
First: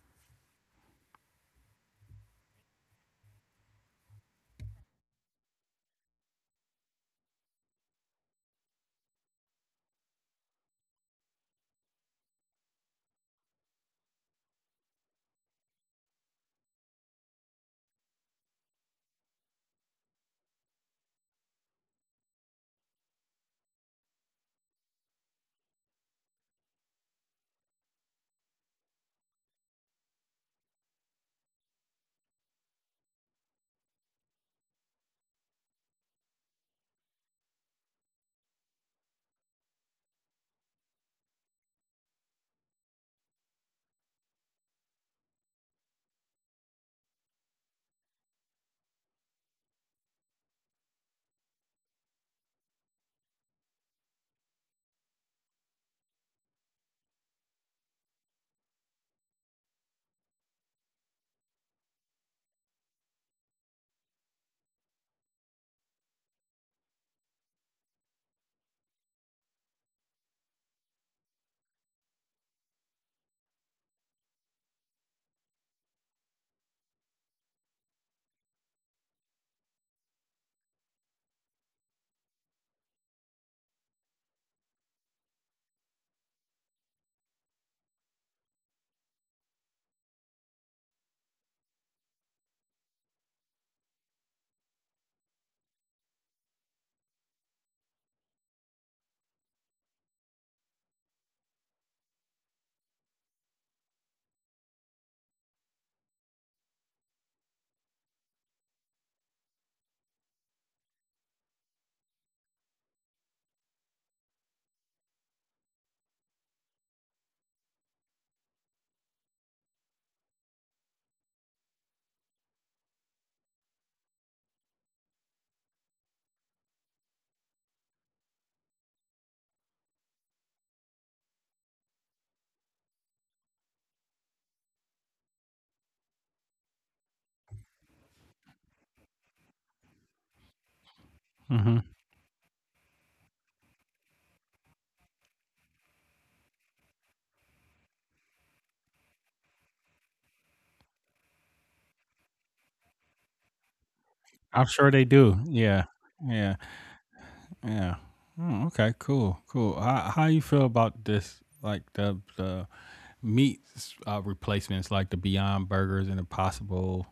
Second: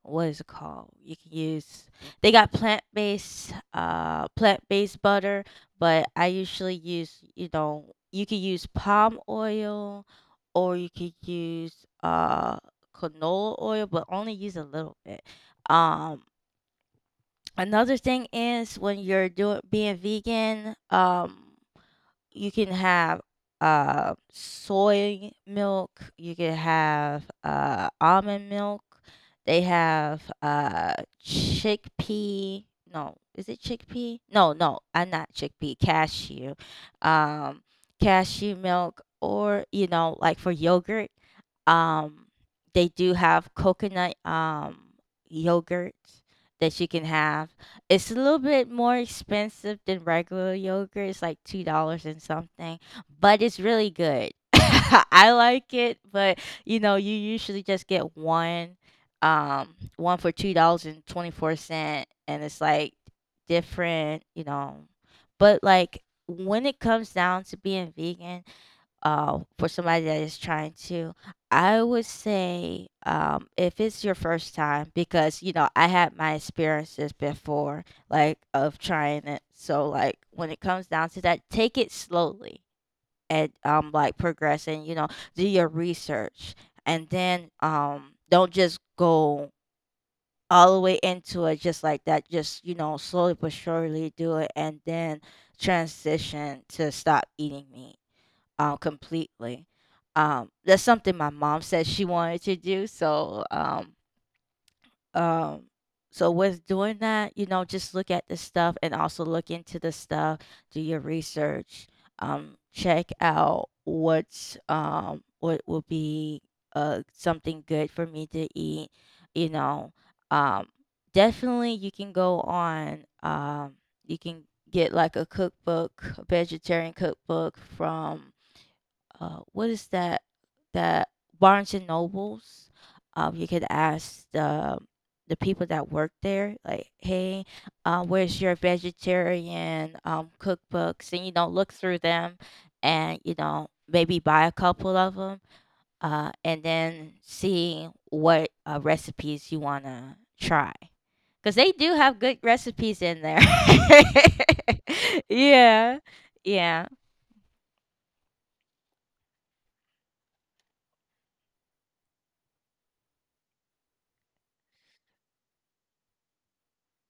what is it called? You can use, they got plant based uh plant based butter, but I usually use, you know, you can use palm oil, or you could use uh canola oil, but only use a little bit. Um Another thing is when you're doing being vegan, um you can have, uh, soy milk, you can have, uh, almond milk, they have, uh, chickpea, no, is it chickpea? No, no, I'm not chickpea, cashew. Um, Cashew milk, or, you know, like for yogurt, um, they do have coconut, um, yogurt that you can have. It's a little bit more expensive than regular yogurt. It's like two dollars and something, but it's really good. *laughs* I like it, but you know, you usually just get one um one for two dollars and twenty-four and twenty four cent, and it's like different, you know. But like when it comes down to being vegan, uh, for somebody that is trying to, I would say um, if it's your first time, because you know I had my experiences before, like of trying it. So like when it comes down to that, take it slowly and um like progressing. You know, do your research, and then um don't just go all the way into it just like that. Just, you know, slowly but surely do it, and then transition to stop eating meat uh, completely. Um, that's something my mom said she wanted to do. So, um, um, so with doing that, you know, just look at the stuff and also look into the stuff. Do your research. Um, check out what's um what will be uh something good for me to eat. You know, um, definitely you can go on. Um, You can get like a cookbook, a vegetarian cookbook from uh, what is that? That Barnes and Nobles. Um, you could ask the the people that work there, like, hey, uh, where's your vegetarian um, cookbooks? And you know, look Mhm. through them, and you know, maybe buy a couple of them, uh, and then see what uh, recipes you wanna try, because they do have good recipes in there. I'm sure they *laughs* do. Yeah. Yeah, Yeah. yeah. Yeah. Mm, okay, cool. Cool. How how you feel about this, like the the meat, uh, replacements like the Beyond Burgers and the possible,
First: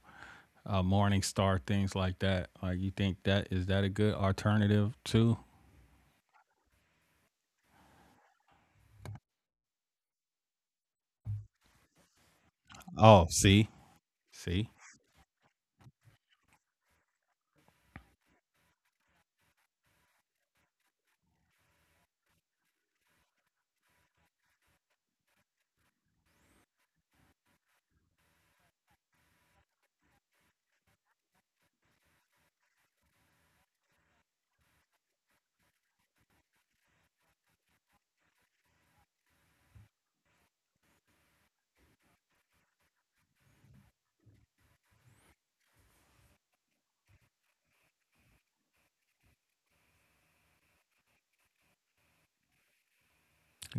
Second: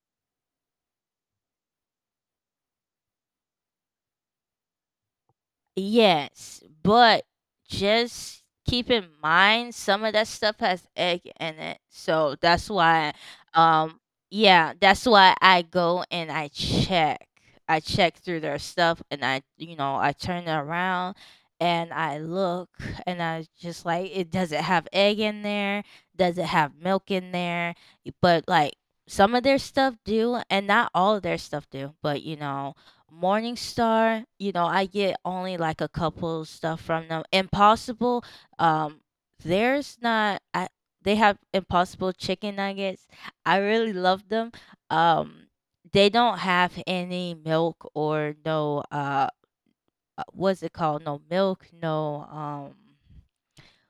uh, Morning Star, things like that? Like you think that, is that a good alternative too? Yes, but just keep in mind some of that stuff has egg in it. So that's why Oh, see? um See? yeah, that's why I go and I check. I check through their stuff and I, you know, I turn it around and I look, and I just like, it, does it have egg in there? Does it have milk in there? But like some of their stuff do and not all of their stuff do, but you know, Morningstar, you know, I get only like a couple stuff from them. Impossible, um, there's not. I They have Impossible chicken nuggets. I really love them. Um, they don't have any milk or no uh, uh, what's it called? No milk, no um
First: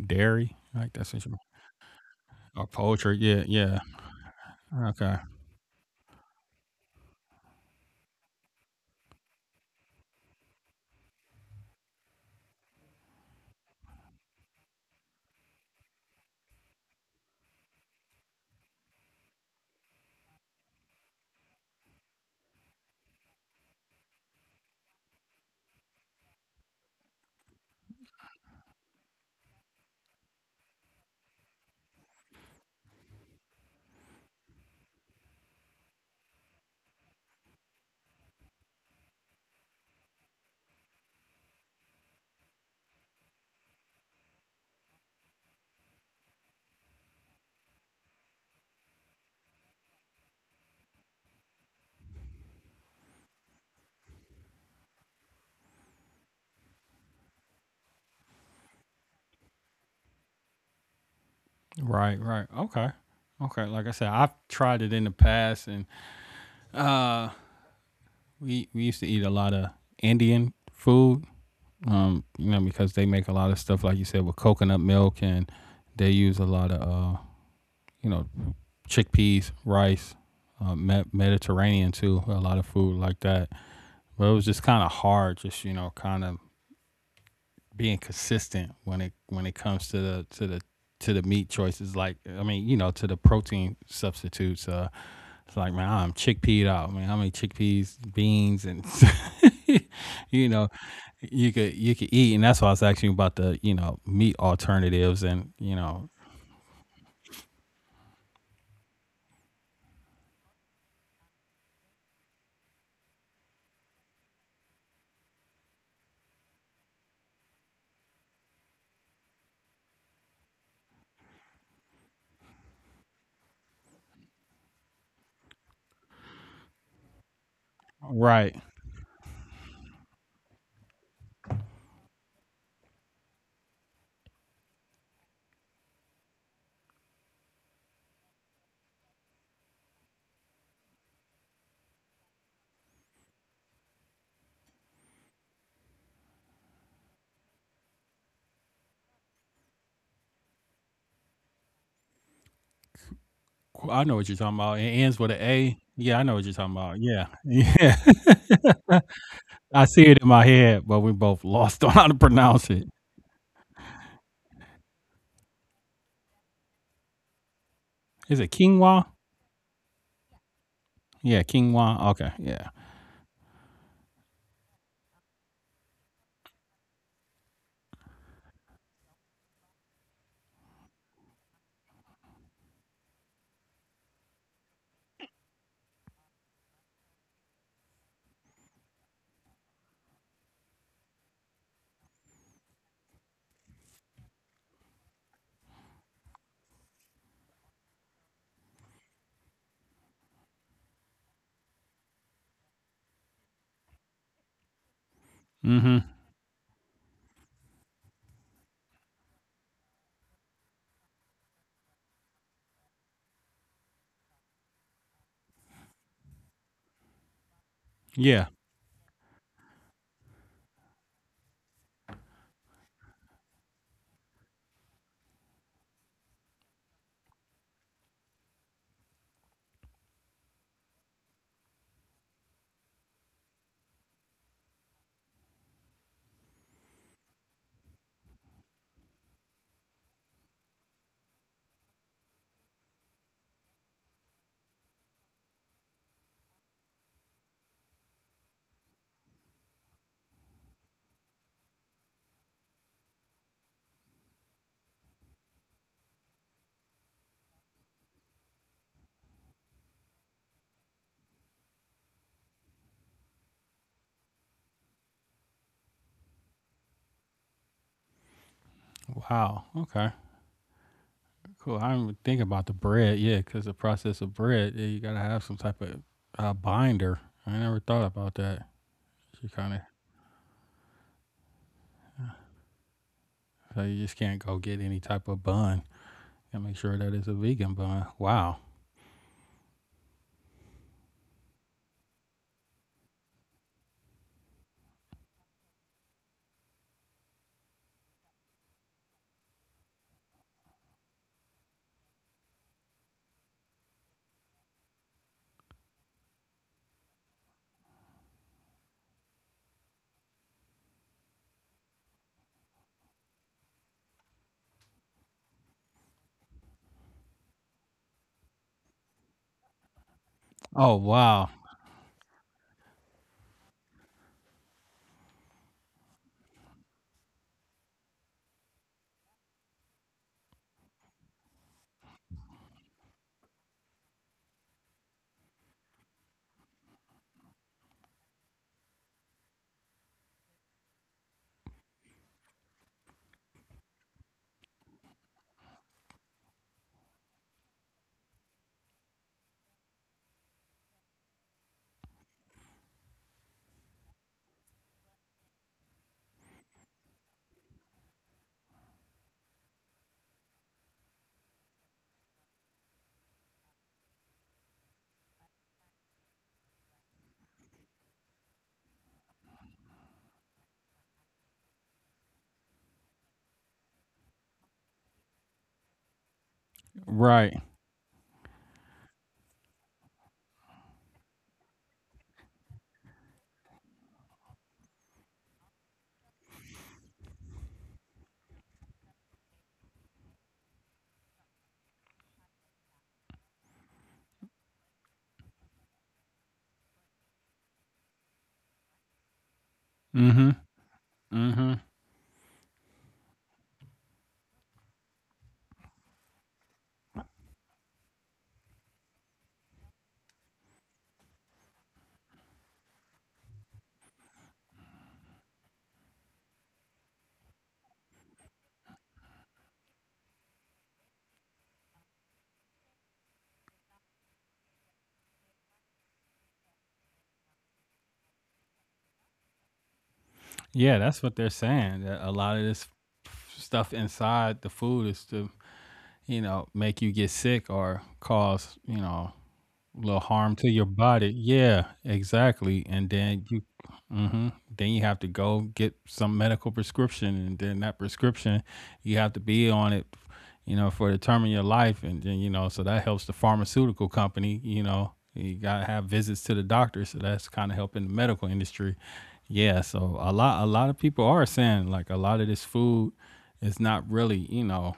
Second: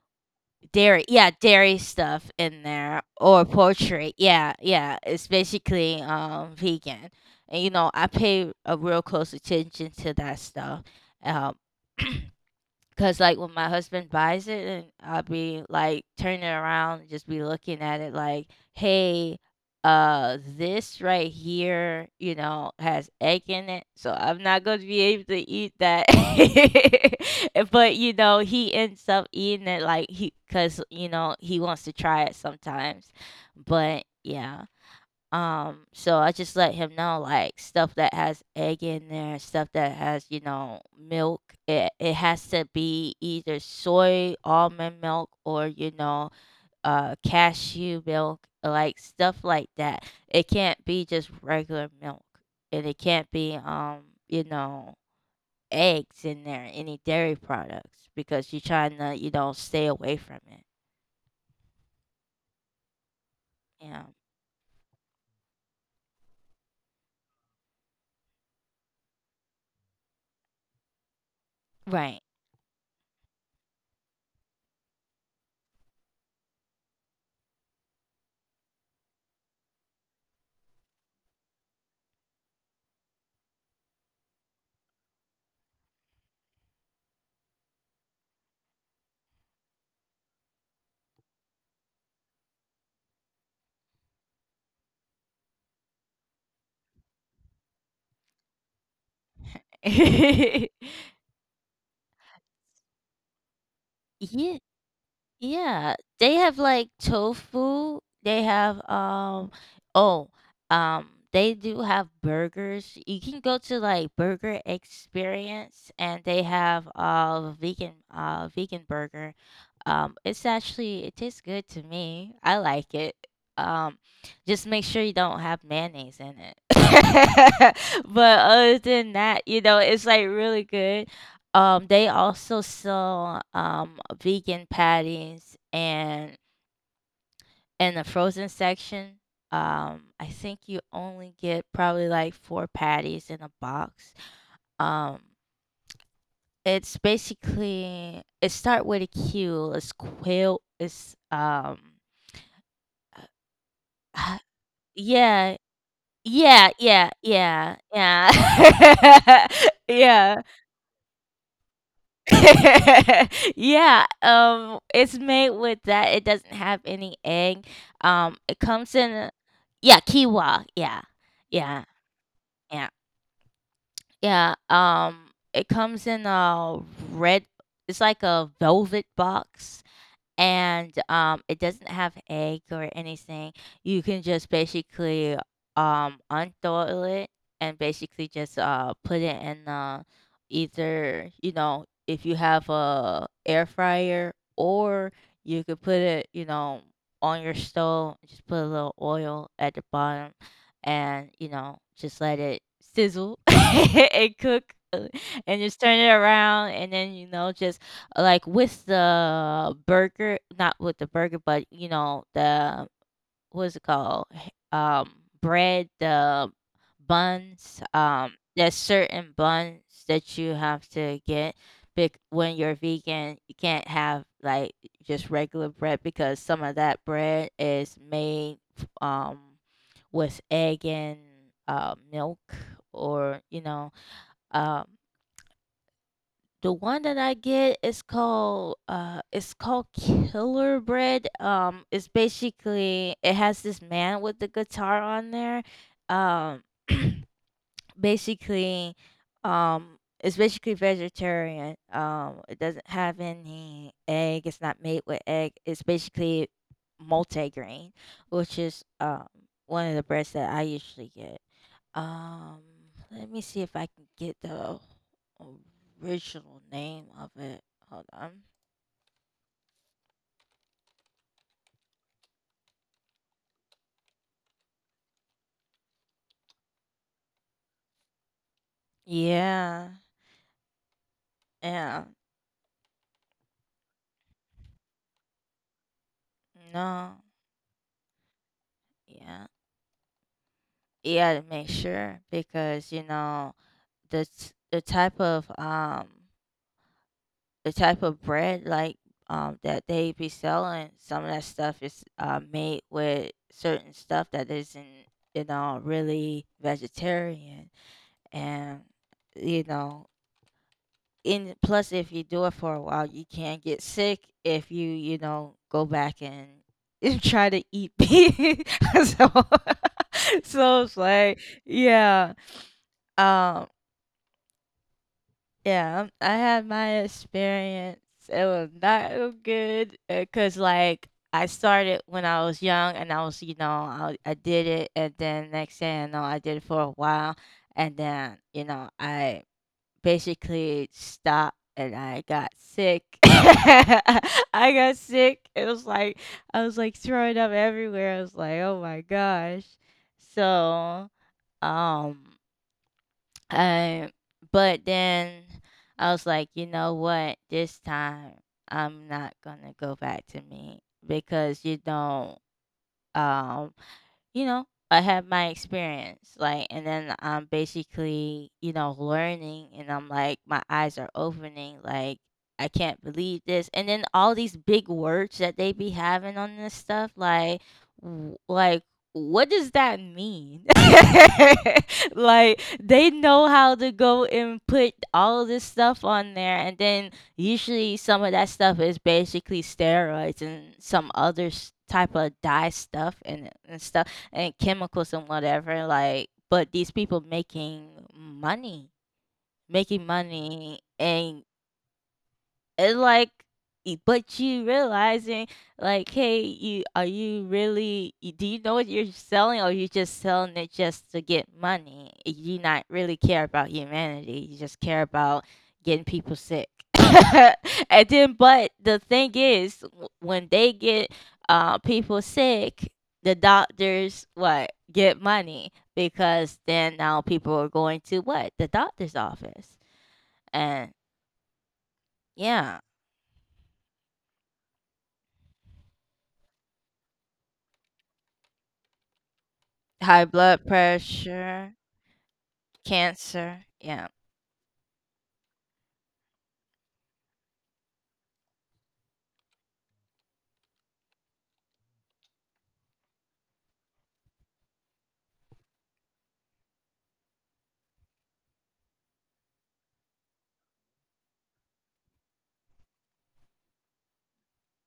Dairy? Like dairy, that's what yeah, you, dairy stuff in or there poultry. Yeah, or yeah. poultry, yeah, yeah, Okay. it's basically um vegan, and you know I pay a real close attention to that stuff. um *clears throat* Cause like when my husband buys it, and I'll be like turning around and just be looking at it like, hey, uh, this right here, you know, has egg in it, so I'm not gonna be able to eat that. *laughs* But you know, he ends up eating it like he, cause you know, he wants to try it sometimes. But yeah. Um, so I just let him know like stuff that has egg in there, stuff that has, you know, milk. It it has to be either soy almond milk, or, you know, uh cashew milk, like stuff like that. It can't be just regular milk. And it can't be um, you know, eggs in there, any dairy products because you're trying to, you know, stay away from it. Right, right. Okay. Okay. Like I Yeah. said, I've tried it in the past and, uh, we we used to eat a lot of Indian food. Right. Um, you know, because they make a lot of stuff like you said with coconut milk, and they use a lot of uh, you know, chickpeas, rice, uh, Me- Mediterranean too. A lot of food like that. But it was just kind of hard, just you know, kind of being consistent when it when it comes to the to the to the meat choices. Like i mean you know to the protein substitutes. Uh it's like, man, I'm chickpeed out. I mean, how many chickpeas, beans, and *laughs* *laughs* you know, *laughs* you could you could eat? And that's why I was asking you about the you know meat Yeah. alternatives, and you Yeah, know, they have like tofu. They have um oh um they do have burgers. You can go to like Burger Experience and they have uh vegan uh vegan burger, um, it's actually it tastes good to me. I like it. Um, just make sure you don't have mayonnaise in it. *laughs* But right? other than that, you know, it's like really good. Um, they also sell um vegan patties and in the frozen section. Um, I think you only get probably like four patties in a box. Um, it's basically it start with a Q. It's quail. It's um Qu- I know what you're Uh, talking about. It ends with an yeah. A. Yeah, I know what you're talking Yeah, about. yeah, Yeah, *laughs* yeah, yeah. yeah. I *laughs* see it in my Yeah. head, but we both lost *laughs* on how to pronounce it. *laughs* Yeah, um, it's made with that. It doesn't have any egg. Um, it Is it comes in a, quinoa? yeah, quinoa. Yeah. Yeah, Yeah, quinoa. Okay, yeah, yeah. yeah. Um, it comes in a red, it's like a velvet box. And um, it doesn't have egg or anything. You can just basically um, unthaw it and basically just uh, put it in uh, either, you know, if you have a air fryer, or you could put it, you know, on your stove, just put a little oil at the bottom and, you know, just let it sizzle *laughs* and cook, uh, and just turn it Mm-hmm. around and then, you know, just like with the burger, not with the burger, but you know the what's it called? H- Um, bread, the buns. Um, Yeah. There's certain buns that you have to get. Bec- when you're vegan, you can't have like just regular bread because some of that bread is made f- um with egg and uh, milk or you know um the one that I get is called uh it's called Killer Bread. Um it's basically it has this man with the guitar on there. Um *clears throat* basically, um it's basically vegetarian. Um it doesn't have any egg, it's not made with egg. It's basically multigrain, which is um one of the breads that I usually get. Um, Let me see if I can get the original name of it. Hold on. Wow. Okay. Cool. I didn't think about the bread. Yeah, because the process of bread, yeah, you gotta have some type of uh, binder. I never thought about that. You kind of. Yeah, yeah, So you just can't go get any type of bun. And make sure that it's no, a vegan bun. Wow. yeah, yeah. To make sure, because you know the t- the type of um the type of bread, like um that they be selling. Some of that stuff is uh made with certain stuff that isn't, you know, really vegetarian, and you know, and plus if you do it for a while, you can get sick if you, you know, go back and *laughs* try to eat beef. *laughs* So, *laughs* so Oh, it's like, wow. yeah. um yeah, um, I had my experience. It was not so good because like I started when I was young, and I was, you know, I, I did it, and then next thing I know, I did it for a while, and then, you know, I basically stopped, and I got sick. *coughs* *laughs* I got sick. It was like I was like throwing up everywhere. I was like, "Oh my gosh." So, um I, but then I was like, "You know what? This time I'm not going to go back to meat because, you know, um you know, I have my experience," like, and then I'm basically, you know, learning, and I'm like, my eyes are opening, like, I can't believe this, and then all these big words that they be having on this stuff, Right. like, w- like, what does that mean? *laughs* Like, they know how to go and put all this stuff on there, and then usually some of that stuff is basically steroids and some other s- type of dye stuff and and stuff and chemicals and whatever, like, but these people making money, making Mm-hmm. money and Mm-hmm. and, like, e but you realizing, like, "Hey, you are, you really, y do you know what you're selling, or you just selling it just to get money? You not really care about humanity, you just care about getting people sick." *laughs* And then, but the thing is, w when they get, uh, people sick, the doctors, what, get money, because then now people are going to what? The doctor's office. Yeah, And that's what they're saying, that a lot of this yeah. stuff inside the food is to, you know, make you get sick or cause, you know, little High harm to blood your body. Yeah, pressure, exactly. And then you, cancer. Yeah. hmm, then you have to go get some medical prescription, and then that prescription, you have to be on it, you know, for the term of your life, and then, you know, so that helps the pharmaceutical company. You know, you gotta have visits to the doctor, so that's kind of helping the medical industry. Yeah, so a lot, a lot of people are saying, like, a lot of this food is not really, you know,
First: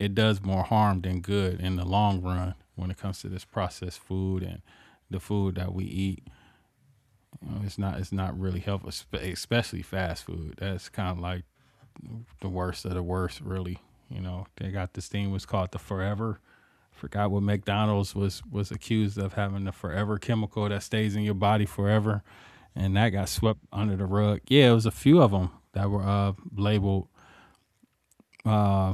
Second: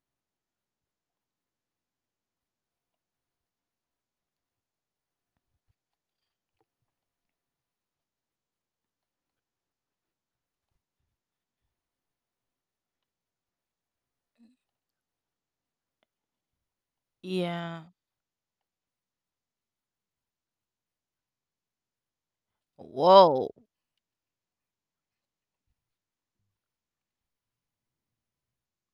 it does more harm than good in the long run when it comes to this processed food and the food that we eat. You know, it's not it's not really helpful, especially fast food. That's kind of like the worst of the worst, really. You know, they got this thing was called the forever. Forgot what Yeah. McDonald's was was accused of having the forever chemical that stays in your body forever, and that got Whoa. swept under the rug. Yeah, it was a few of them that were uh, labeled. Uh,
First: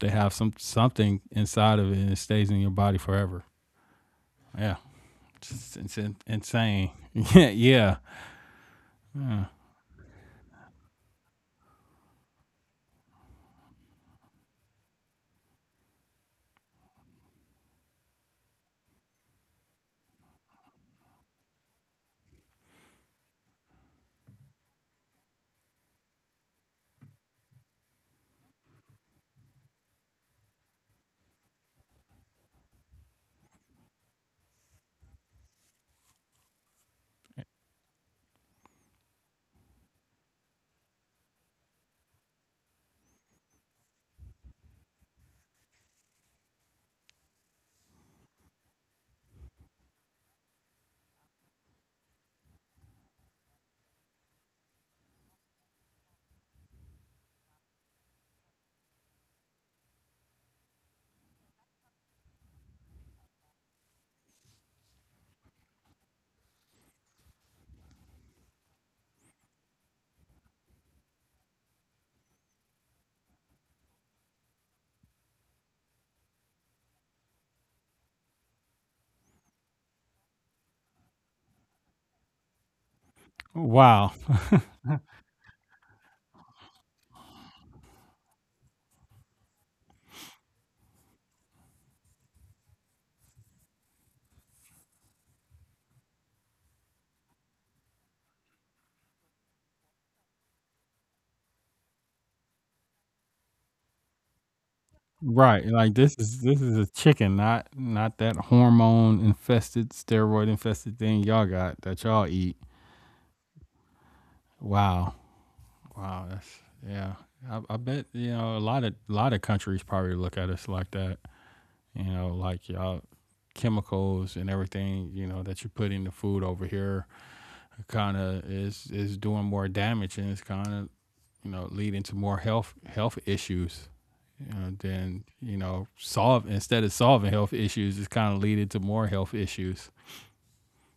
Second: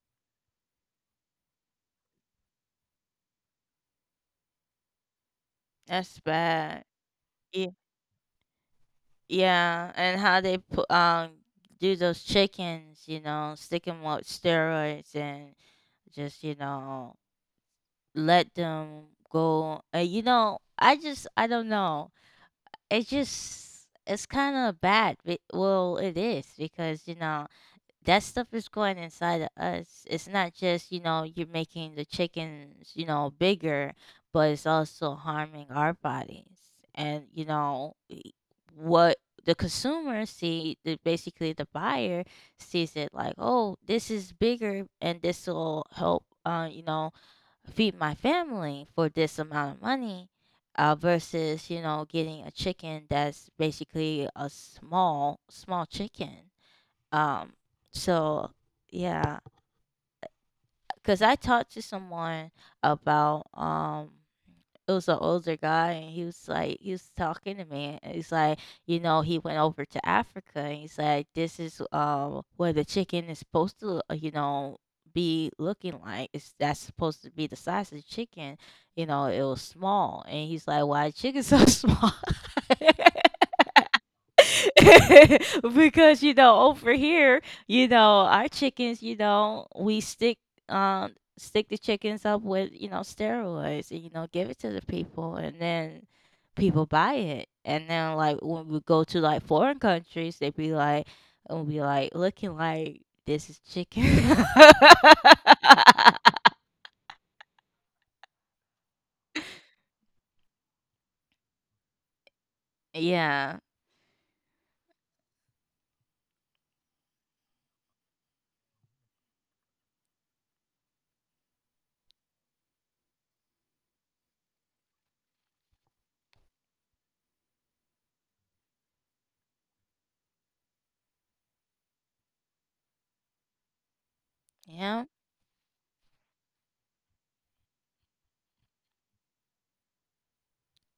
they have some something inside of it and it stays in your body forever. Yeah. It's, it's in- That's bad. insane. *laughs* Yeah, Yeah. yeah. Yeah. And how they put um do those chickens, you know, stick them with steroids and just, you know, let them go. Uh, you know, I just I don't know. It's just it's kind of bad. be- Well, it is, because you know that stuff is going inside of us. It's not just, you know, you're making the chickens, you know, bigger, but it's also harming our bodies. And, you know, e- what the consumer see, the, basically, the buyer sees it like, oh, this is bigger and this will help, uh, you know, feed my family for this amount of money. Uh, versus, you know, getting a chicken that's basically a small, small chicken. Um, so, yeah, because I talked to someone about, um, it was an older guy, and he was like, he was talking to me, and he's like, you know, he went over to Africa, and he's like, this is um where the chicken is supposed to, uh, you know, be looking like. It's that's supposed to be the size of the chicken. You know, it was small, and he's like, why chicken so *laughs* small? *laughs* Wow. *laughs* Because you know over here, you know our chickens, you know we stick um stick the chickens up with, you know, steroids and, you know, give it to the people, and then people buy it, and then like when we go to like foreign countries they be like, and be like looking like, this is chicken. *laughs* Right. Like, this is this is a chicken, not not that hormone infested, steroid infested thing y'all got that y'all eat. Yeah, Wow. Wow. That's yeah. I, I bet, you know, a lot of a lot of countries probably look at us like that. You know, like, y'all chemicals and everything, you know, that you put in the food over here kind of is is doing more damage, and it's kind of, you know, leading to more health health issues. You know, yeah, then, you know, solve, instead of solving health issues, it's kind of leading to more health issues.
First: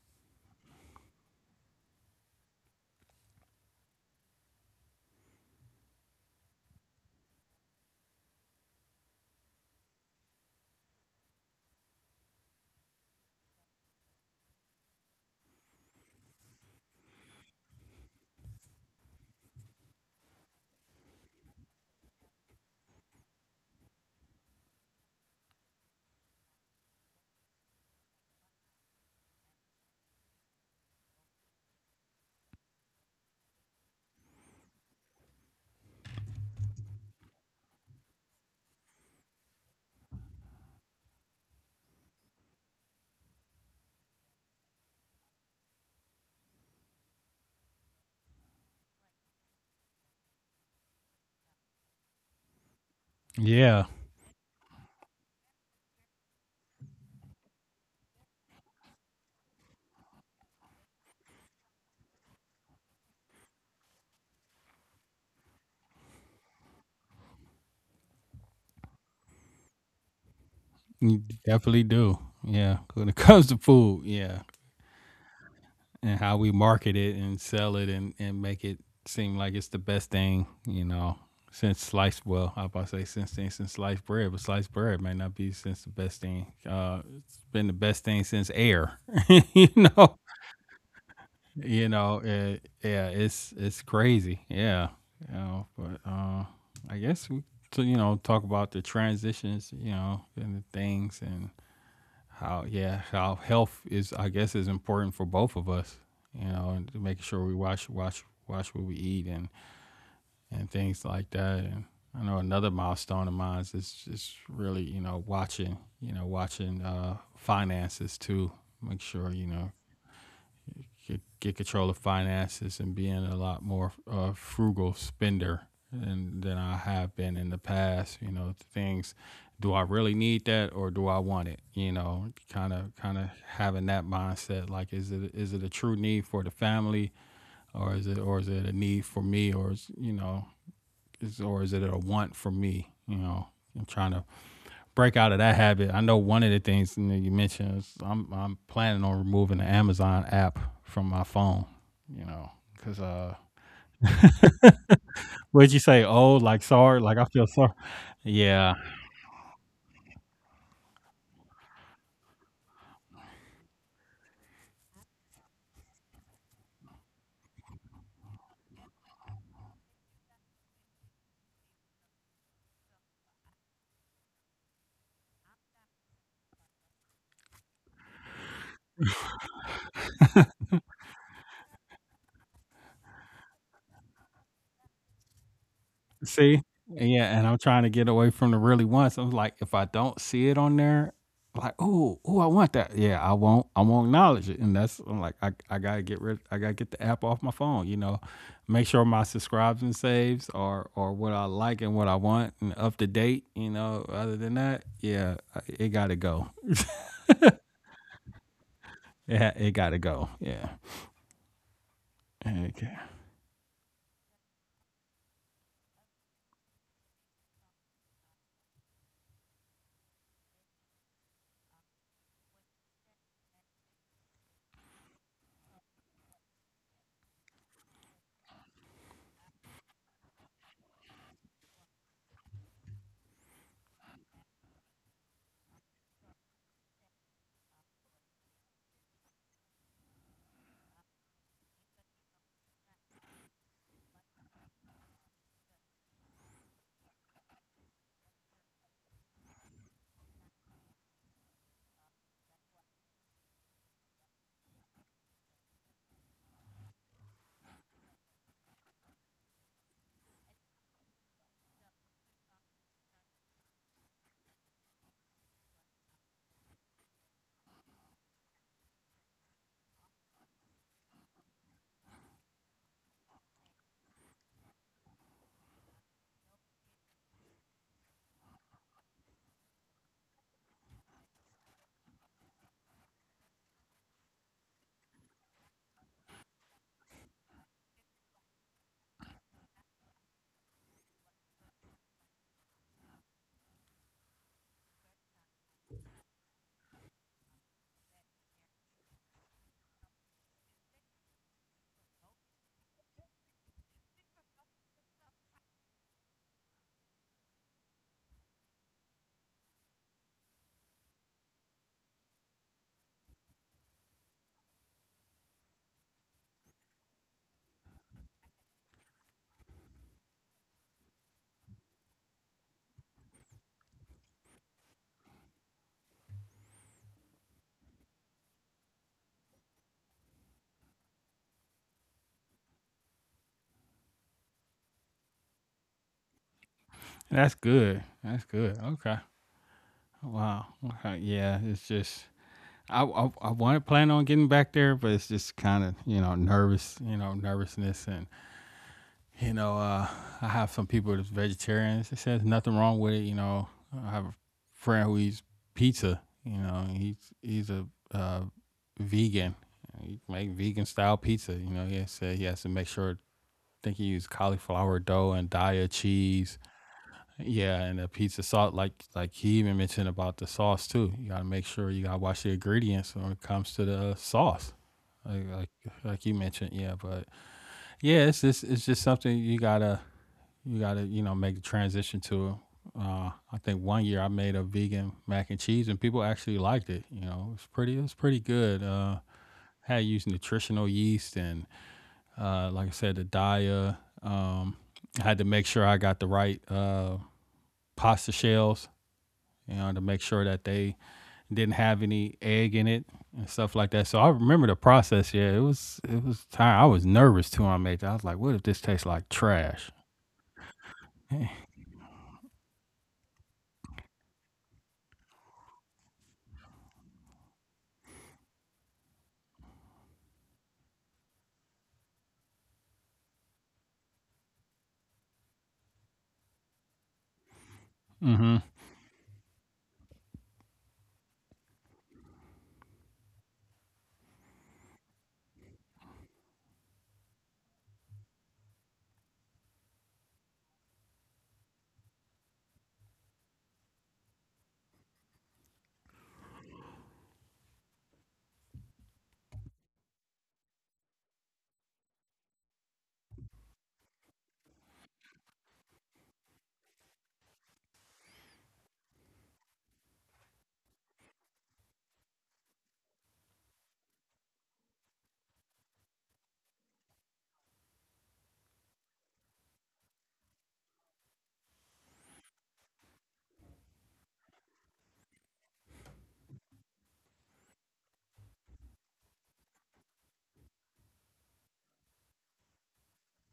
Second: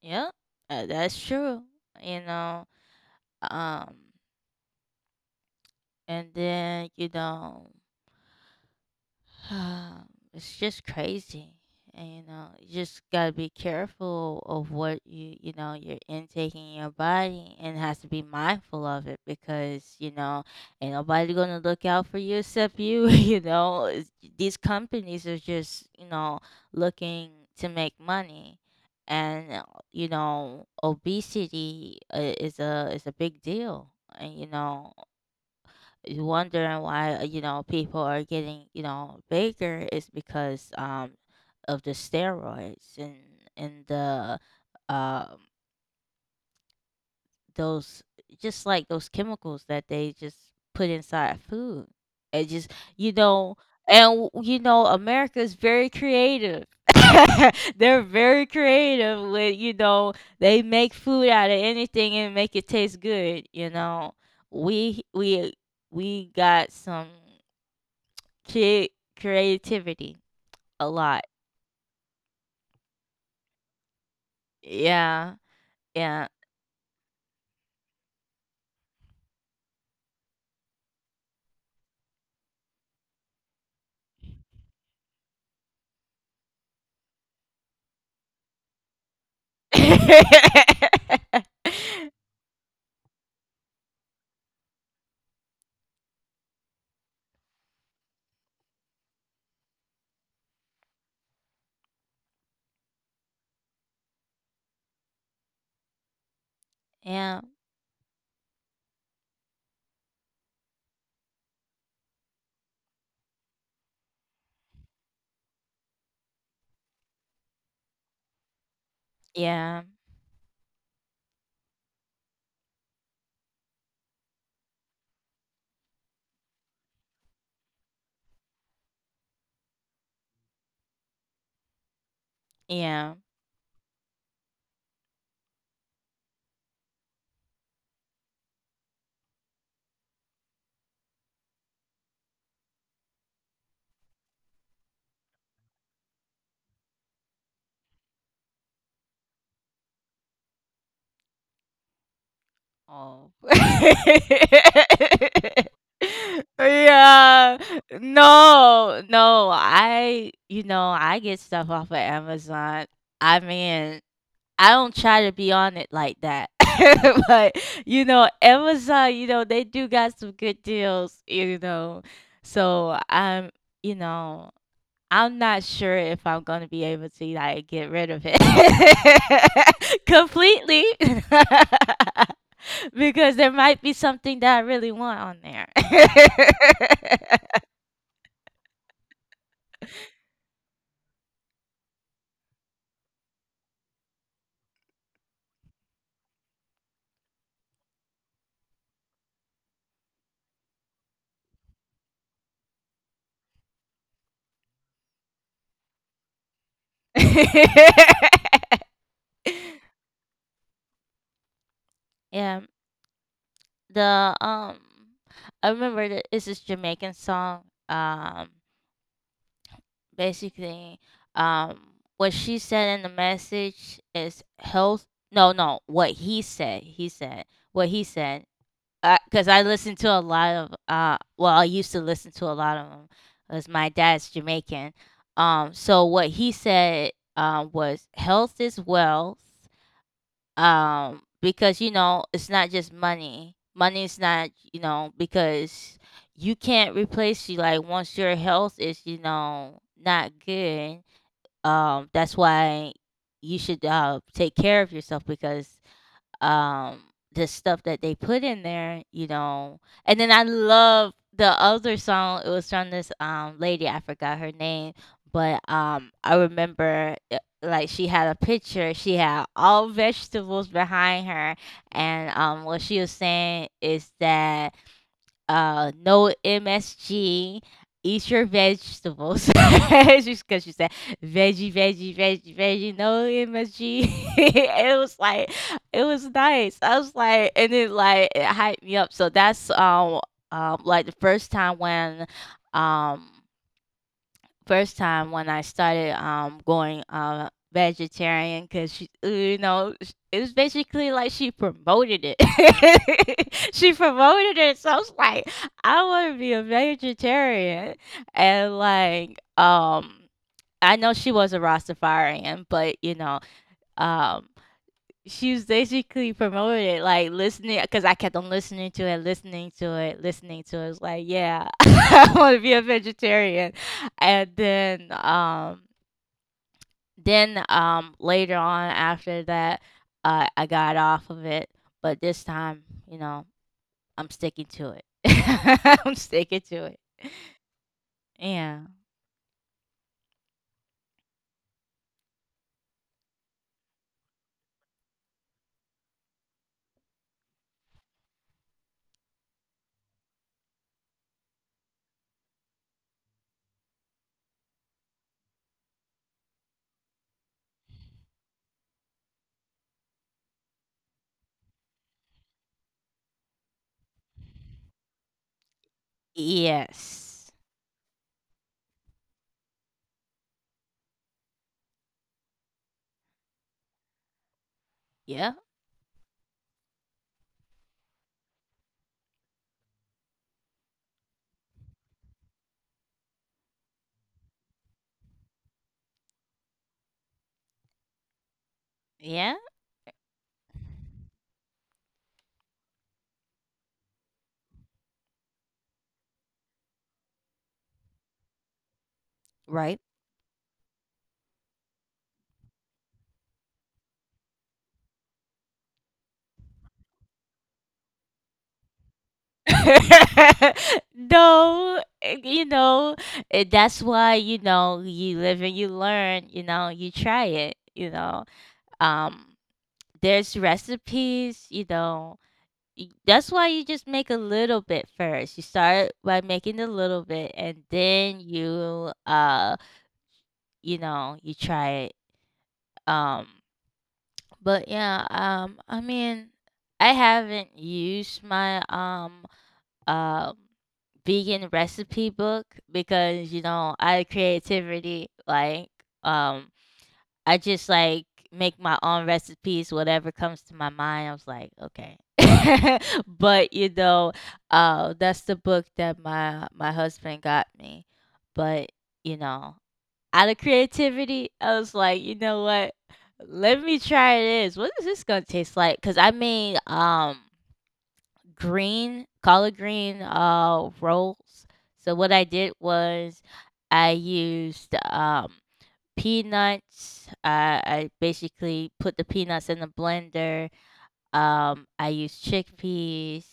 yeah. Uh, that's true, you know. um and then, you know, Um, it's just crazy. And you know, you just gotta be careful of what you you know, you're intaking in your body, and has to be mindful of it, because you know ain't nobody gonna look out for you except you. *laughs* You know, It's- these companies are just, you know, looking to make money, and uh, you know, obesity uh, is a is a big deal, and you know you wondering why, uh, you know, people are getting, you know, bigger is because um of the steroids and and the um those just like those chemicals that they just put inside food, it just, you know. Yeah, And you know, America is very creative. *laughs* They're very creative with, you know, they make food out of anything and make it taste good, you know. We we we got some Crea creativity a lot. you definitely do. Yeah, when it *laughs* comes to food, yeah, Yeah, yeah. and how we market it and sell it and and make it seem like it's the best thing, you know. Since sliced, well, I was about to say since things since sliced bread, but sliced bread may not be since the best thing. Uh, it's been the best thing since air, *laughs* you know. *laughs* You know, it, yeah, it's it's crazy. Yeah. You know, but uh I guess we to, you know, talk about the transitions, you know, and the things and how, yeah, how health is I guess is important for both of us, you know, and to make Yeah, sure we watch watch watch what we eat and and things like that. And I know another milestone of mine is just really, you know, watching, you know, watching uh finances too. Make sure, you know, yeah, get, get control of finances and being a lot more uh, frugal spender than, than I have been in the past. You know, things, do I really need that or do I want it? You know, kind of yeah. kind of having that mindset, like, is it is it a true need for the family or is it or is it a need for me, or is, you know, is or is it a want for me, you know? I'm trying to break out of that habit. I know one of the things you know you mentioned is I'm I'm planning on removing the Amazon app from my phone. You know, because Oh. uh, *laughs* what did you say? Oh, like, sorry, like, I feel Yeah. sorry. Yeah, No, no, I you know, I get stuff off of Amazon. I mean, I don't try to be on it like that. *laughs* But you know, Amazon, you know, they do got some good deals, you know. So I'm, you know, I'm not sure if I'm gonna be able to like get rid of it *laughs* completely. *laughs* Because there might be something that I really want on there. see? Yeah, and I'm trying to get away from the really wants. I'm like, if I don't see it on there, like, oh, oh, I want that. Yeah, I won't, I won't acknowledge it. And that's I'm like, I, I gotta get rid, I gotta get the app off my phone. You know, make sure my subscribes and saves are are what I like and what I want and up to date. You know, other than that, yeah, I- it gotta go. *laughs* *laughs* Yeah, it gotta go. Yeah. Yeah, Okay. the, um I remember that it's this Jamaican song. Um, basically, um, what she said in the message is health. No, no, what he said. He said what he said. Because I listened to a lot of, uh, well, I used to listen to a lot of them, because my dad's Jamaican. Um, so what he said, uh, was health is wealth, um because you know it's not just money. Money's not, you know, because you can't replace you, like, once your health is, you know, not good, um that's why you should uh take care of yourself, because um the stuff that they put in there, you know. And then I love the other song. It was from this um lady, I forgot her name, but um I remember, uh, like she had a picture. She had all vegetables behind her, and um what she was saying is that, uh, no M S G. Eat your vegetables. *laughs* Just because she said veggie, veggie, veggie, veggie, no M S G. *laughs* It was like, it was nice. I was like, and it like it hyped me up. So that's um um like the first time when um first time when I started um going uh vegetarian, because she, uh, you know, sh- it was basically like she promoted it. *laughs* She promoted it, so I was like, I want to be a vegetarian, and like um I know she was a Rastafarian, but you know, um she was basically promoting it, like listening, because I kept on listening to it, listening to it, listening to it. It was like, yeah, *laughs* I want to be a vegetarian. And then, um, then, um, later on after that, uh, I got off of it. But this time, you know, I'm sticking to it. *laughs* I'm sticking to it. That's good. That's good. Yeah. Okay. Wow. Okay. Yeah. It's just. I, I, I want to plan on getting back there, but it's just kind of, you know, nervous, you know, nervousness, and you know, uh, I have some people that's vegetarians. It says nothing wrong with it, you know. I have a friend who eats pizza, you know. And He's he's a uh, vegan. He make vegan style pizza, you know. He said he has to make sure. I think he used cauliflower dough and daya cheese, Yes. yeah, and the pizza sauce, like like he even mentioned about the sauce too. You gotta make sure you gotta watch the ingredients when it comes to the uh, sauce, like Yeah. like like you mentioned. Yeah, but yeah, it's just it's just something you gotta you gotta you know make the transition to. Uh, I think one year I made a vegan mac and cheese, and people actually liked it. You know, it's pretty it's pretty good. Uh, Yeah. Had used nutritional yeast and uh, like I said, the dia. Um, I had to make sure I got the right uh, pasta shells, you know, Right. to make sure that they didn't have any egg in it and stuff like that. So I remember the process. Yeah, it was it was time. I was nervous too. I made that. I was like, what if this tastes like trash? *laughs* *laughs* No, eh, you know, eh, that's why, you know, you live and you learn, you know, you try it, you know. Um, there's recipes, you know. y- That's why you just make a little bit first. You start by making a little bit, and then mm-hmm. you uh you know, you try it. Um but yeah, um I mean, I haven't used my um um vegan recipe book because you know I creativity like um I just like make my own recipes, whatever comes to my mind. I was like, okay. *laughs* But you know, uh that's the book that my my husband got me, but you know, out of creativity, I was like, you know what, let me try this, what is this gonna taste like, because I made um green collard green uh rolls. So what I did was I used um peanuts. I, I basically put the peanuts in the blender. Um, I used chickpeas.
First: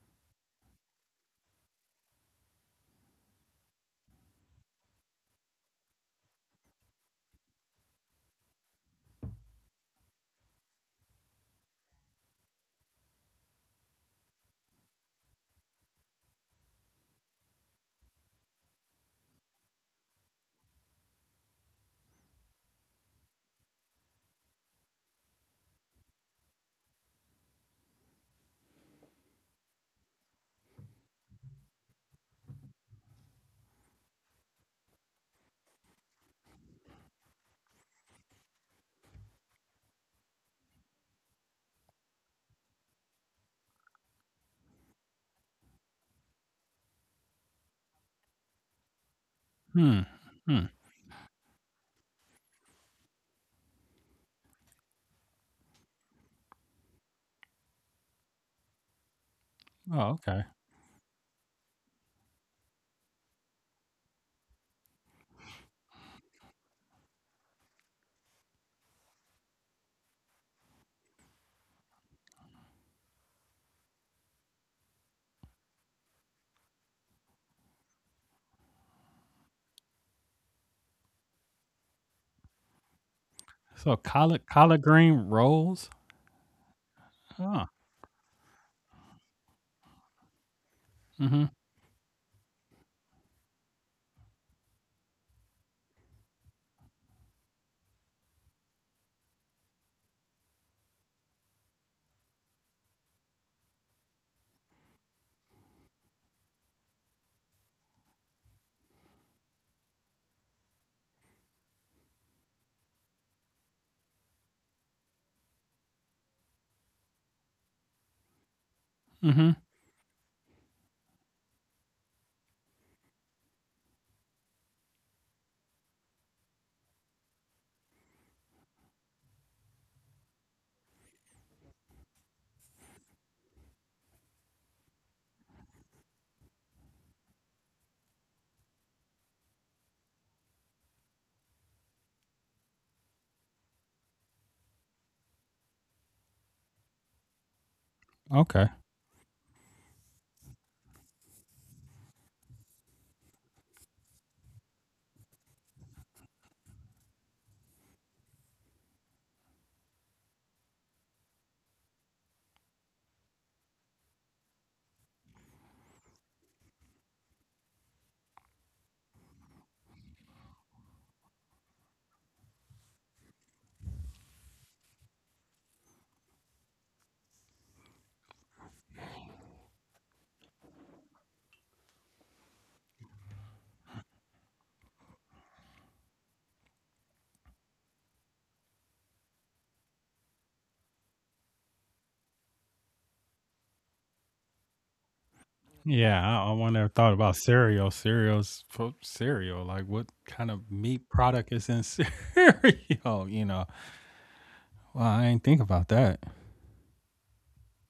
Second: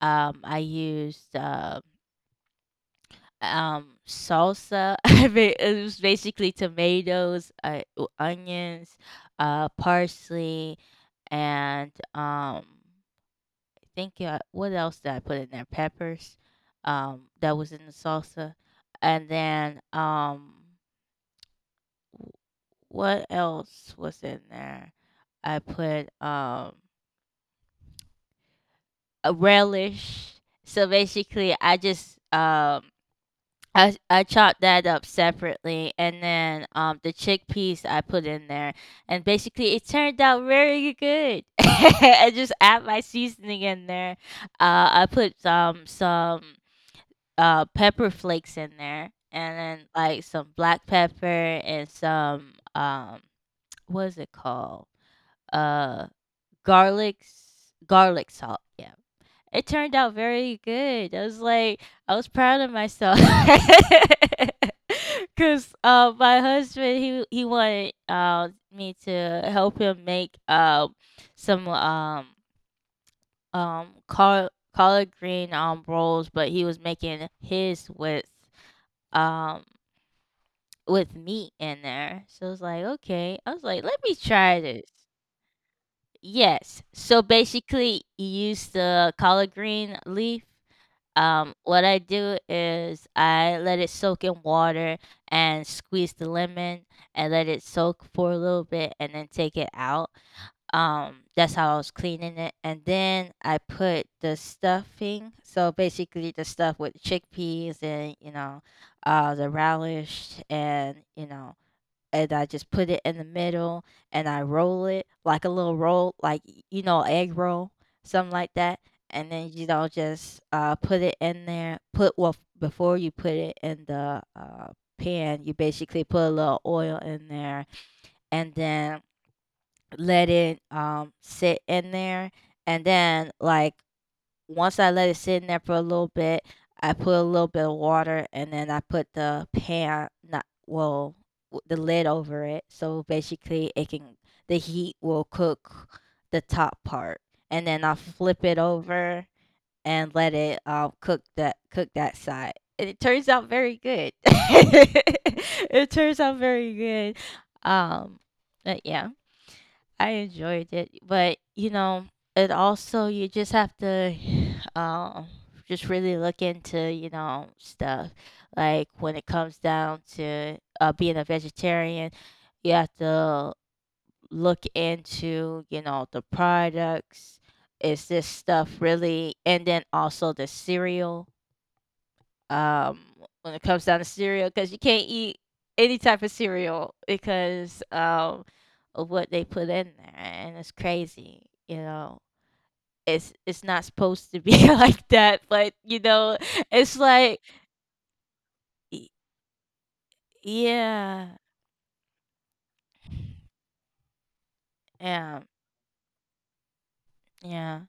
Um, I used uh, um salsa. *laughs* I mean, it was basically tomatoes, uh, o- onions, uh, parsley, and um think, uh, what else did I put in there? Peppers, um, that was in the salsa, and then, um, w- what else was in there? I put um a relish. So basically, I just um I I chopped that up separately, and then um the chickpeas I put in there, and basically it turned out very good. *laughs* I just add my seasoning in there. Uh, I put um some, uh, pepper flakes in there, and then Hmm. like some Hmm. black pepper and some, um, *tsk* what is it called? Uh, garlic s- garlic salt. Yeah, it turned Oh, out okay. very good. I was like, I was proud of myself. *laughs* Cause uh, my husband he he wanted uh, me to help him make um some um um col collard green um rolls, but he was making his with um, with meat in there. So I was like, okay. I was like, So let me collard try collard this. green rolls. Yes. So Huh. basically, you use the collard green leaf. Mm-hmm. Um, what I do is I let it soak in water and squeeze the lemon and let it soak for a little bit and then take it out. Um, that's how I was cleaning it. And then I put the stuffing. So basically the stuff with chickpeas and, you know, uh, the relish and, you know, and I just put it in the middle and I roll it like a little roll, like, y- you know, egg roll, something like that. And Mm-hmm. then, you know, just uh, put it in there. Put, well, f- before you put it in the uh, pan, you basically put a little oil in there and then let it um sit in there and then like once I let it sit in there for a little bit, I put a little bit of water and then I put the pan not well w- the lid over it so basically it can the heat will cook the top part and then I'll flip it Okay. over and let it um cook that cook that side. And it turns out very good. *laughs* It turns out very good. Um but yeah. I enjoyed it, but you know, it also you just have to *sighs* um just really look into, you know, stuff. Like when it comes down to uh being a vegetarian, you have to look into, you know, the products. Is this stuff really, and then also the cereal, um, when it comes down to cereal, because you can't eat any type of cereal because um, of what they put in there, and it's crazy. You know, it's it's not supposed to be *laughs* like that, but you Yeah, know, I, I wonder. If it's thought about like, cereal. Cereals for y- cereal. Like, what kind of meat yeah, product is in *laughs* cereal? You know. Well, I yeah, ain't think about that. yeah.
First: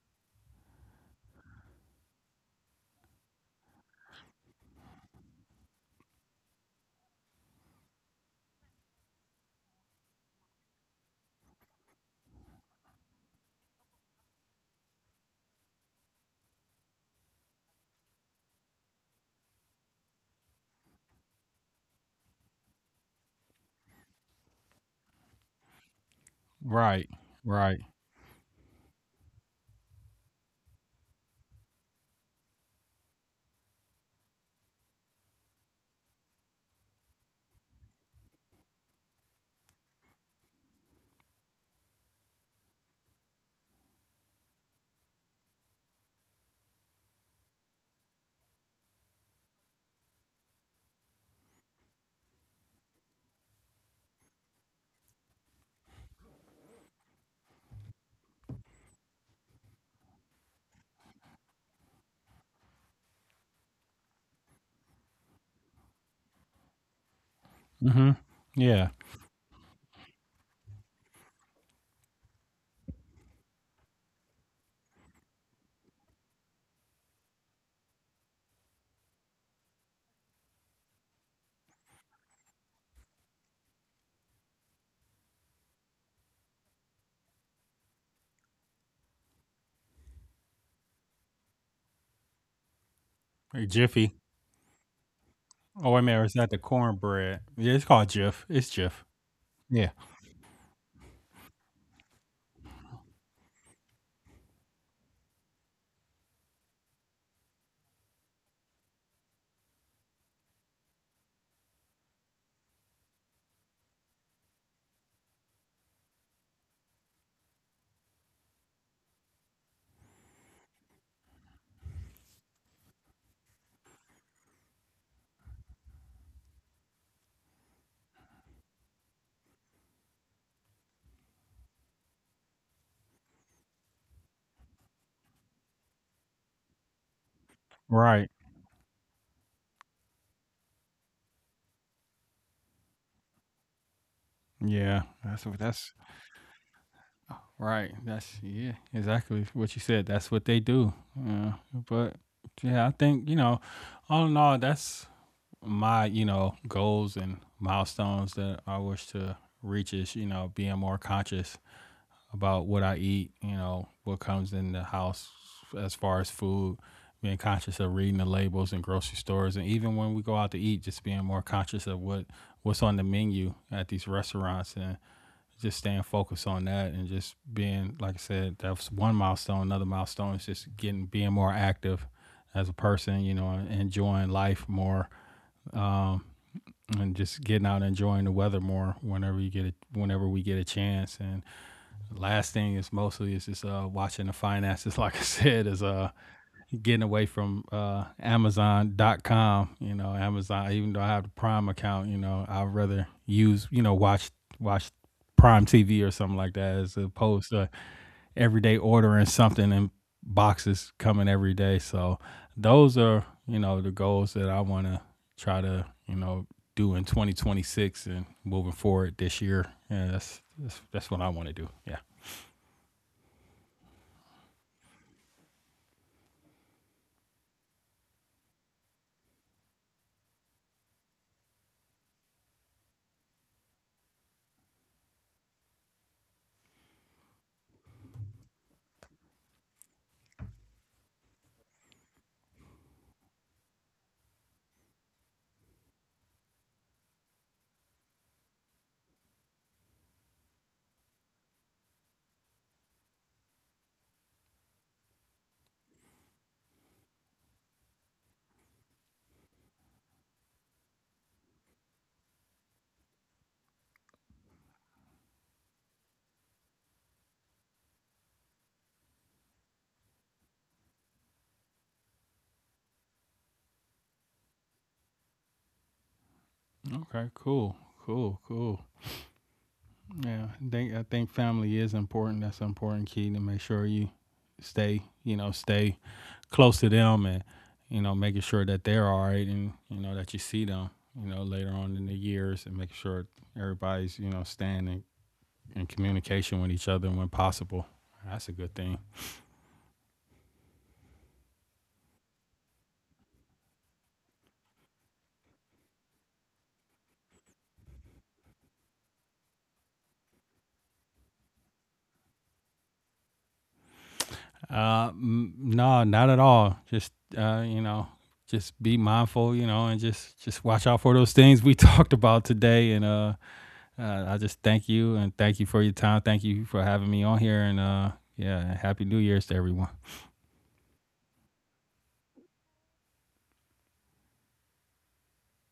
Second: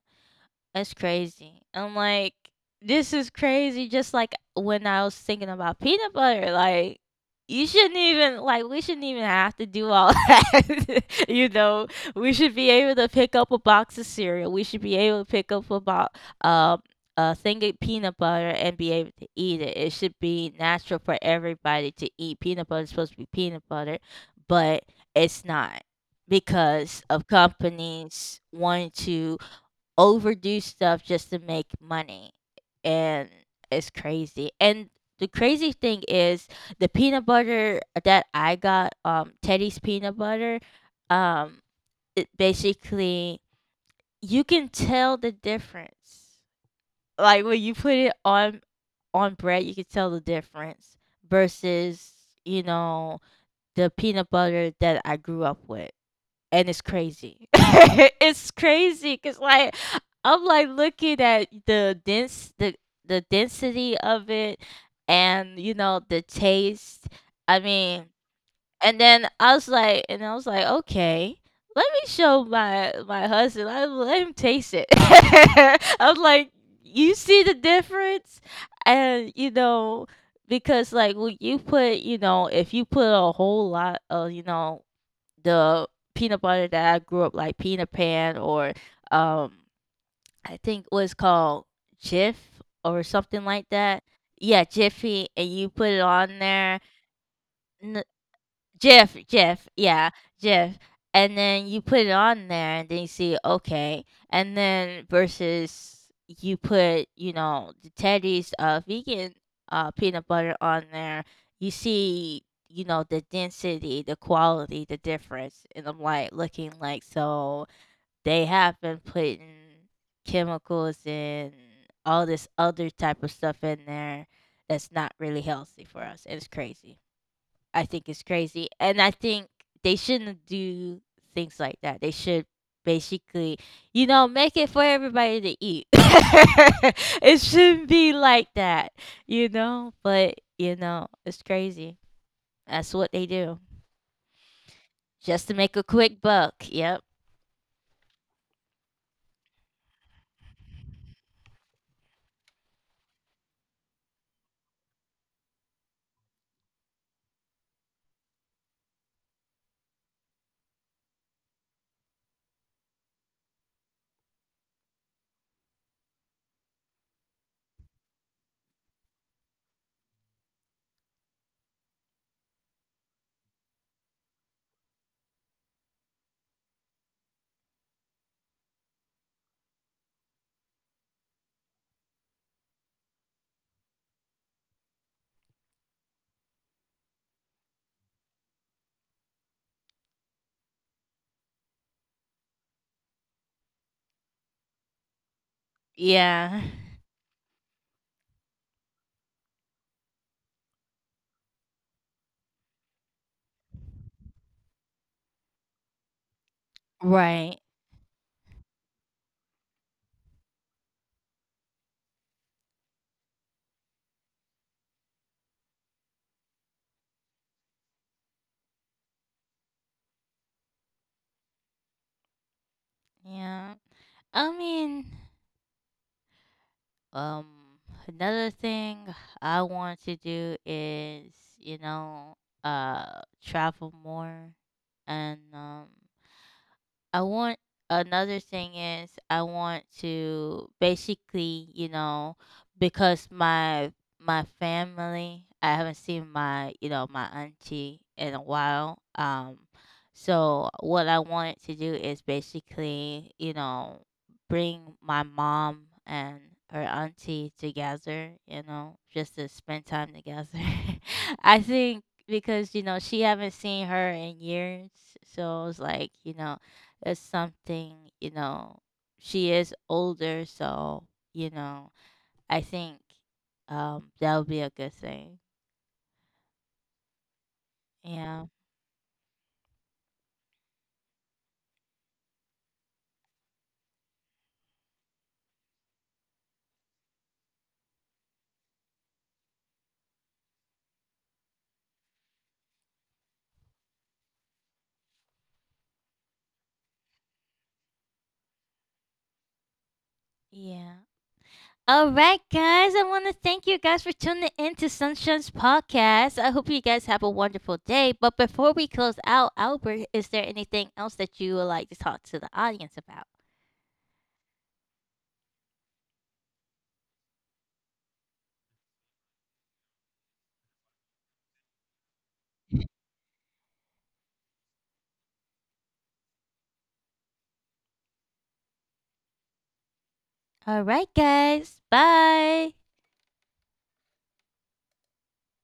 That's crazy. I'm like, this is crazy. Just like when I was thinking about peanut butter, like you shouldn't even like we shouldn't even have to do all *laughs* that. You know, we should be able to pick up a box of cereal. We should be able to pick up a bo- um a thing of peanut butter and be able to eat it. It should be natural for everybody to eat peanut butter. It's supposed to be peanut butter, but it's not because Right. of Right. companies wanting to overdo stuff just to make money, and it's crazy. And the crazy thing is the peanut butter that I got, um, Teddy's peanut butter, um, it basically you can tell the difference. Like when you put it on on bread, you can tell the difference versus, you know, the peanut butter that I grew up with, and it's crazy. *laughs* It's crazy because, like, I'm, like, looking at the dense the the density of it and, you know, the taste. I mean, Mhm. Yeah. and then I was like and I was like, "Okay, let me show my my husband. I let him taste it." *laughs* I was like, "You see the difference?" And, you know, because, like, when you put, you know, if you put a whole lot of, you know, the peanut butter that I grew up, like Peanut Pan or um I think it was called Jif or something like Like that. Jiffy. Yeah, Jiffy, and you put Oh, wait it a minute, or is on that the there. cornbread? Yeah, it's called Jiff. It's Jiff. Jeff, Jeff, Yeah. yeah, Jeff, and then you put it on there, and then you see, okay, and then versus you put, you know, the Teddy's, uh, vegan, uh, peanut butter on there, you see, you know, the density, the quality, the difference, and I'm, like, looking like, so they have been putting chemicals and all this other type of stuff in there that's not really healthy for us. It's crazy. I think is crazy, and I think they shouldn't do things like that. They should basically, you know, make it for everybody to eat. *laughs* It shouldn't be Right. like that, you know, but you know, it's crazy. That's what they do Yeah. just to That's what make a that's quick buck. Yep. right. That's yeah, exactly what you said. That's what they do. Yeah. But yeah, I think, you know, all in all, that's my, you know, goals and milestones that I wish to reach is, you know, being more conscious about what I eat, you know, what comes in the house as far as food, being conscious of reading the labels in grocery stores, and even when we go out to eat, just being more conscious of what what's on the menu at these restaurants, and just staying focused on that, and just being, like I said, that's one milestone. Another milestone is just getting being more active as a person, you know, enjoying life more. Um, and just getting out and enjoying the weather more whenever you get it whenever we get a chance. And the last thing is mostly is just uh, watching the finances. *laughs* Like I said, is uh, Yeah. *laughs* getting away from uh, Amazon dot com. You know, Amazon. Even though I have the Prime account, you know, I'd rather use, you know, watch watch Prime T V or something like that, as opposed Right. to everyday ordering something and boxes coming every day. So those are, you know, the goals that I want to try to, you know, do in twenty twenty-six and moving forward this year. Yeah, that's that's, that's what I want to do. Yeah. Yeah. I mean, Um, another thing I want to do is, you know, uh, travel more and um, I want another thing is I want to basically, you know, because my my family, I haven't seen my, you know, my auntie in a while. Um so what I wanted to do is basically, you know, bring my mom and her auntie together, you know, just to spend time together. *laughs* I think because you know she haven't seen her in years, so it's like you know that's something, you know, she is older, so you know I think um that would be a good thing. Okay, cool, cool, Yeah. cool. Yeah, I think I think family is important. That's an important key to make sure you stay, you know, stay close to them, and you know, making sure that they're all right, and you know that you see them, you know, later on in the years, and making sure everybody's, you know, staying in, in communication with each other when possible. That's a good thing. Yeah, all right, guys, I want to thank you guys for tuning in to Sunshine's podcast. I hope you guys have a wonderful day, but before we close out, Albert, is there anything else that you would like to talk to the audience about? Uh, m- no, not at all. Just uh, you know, just be mindful, you know, and just just watch out for those things we *laughs* talked about today, and uh uh, I just thank you and thank you for your time. Thank you for having me on here. And uh, yeah, happy New Year's to everyone. All right, guys, bye.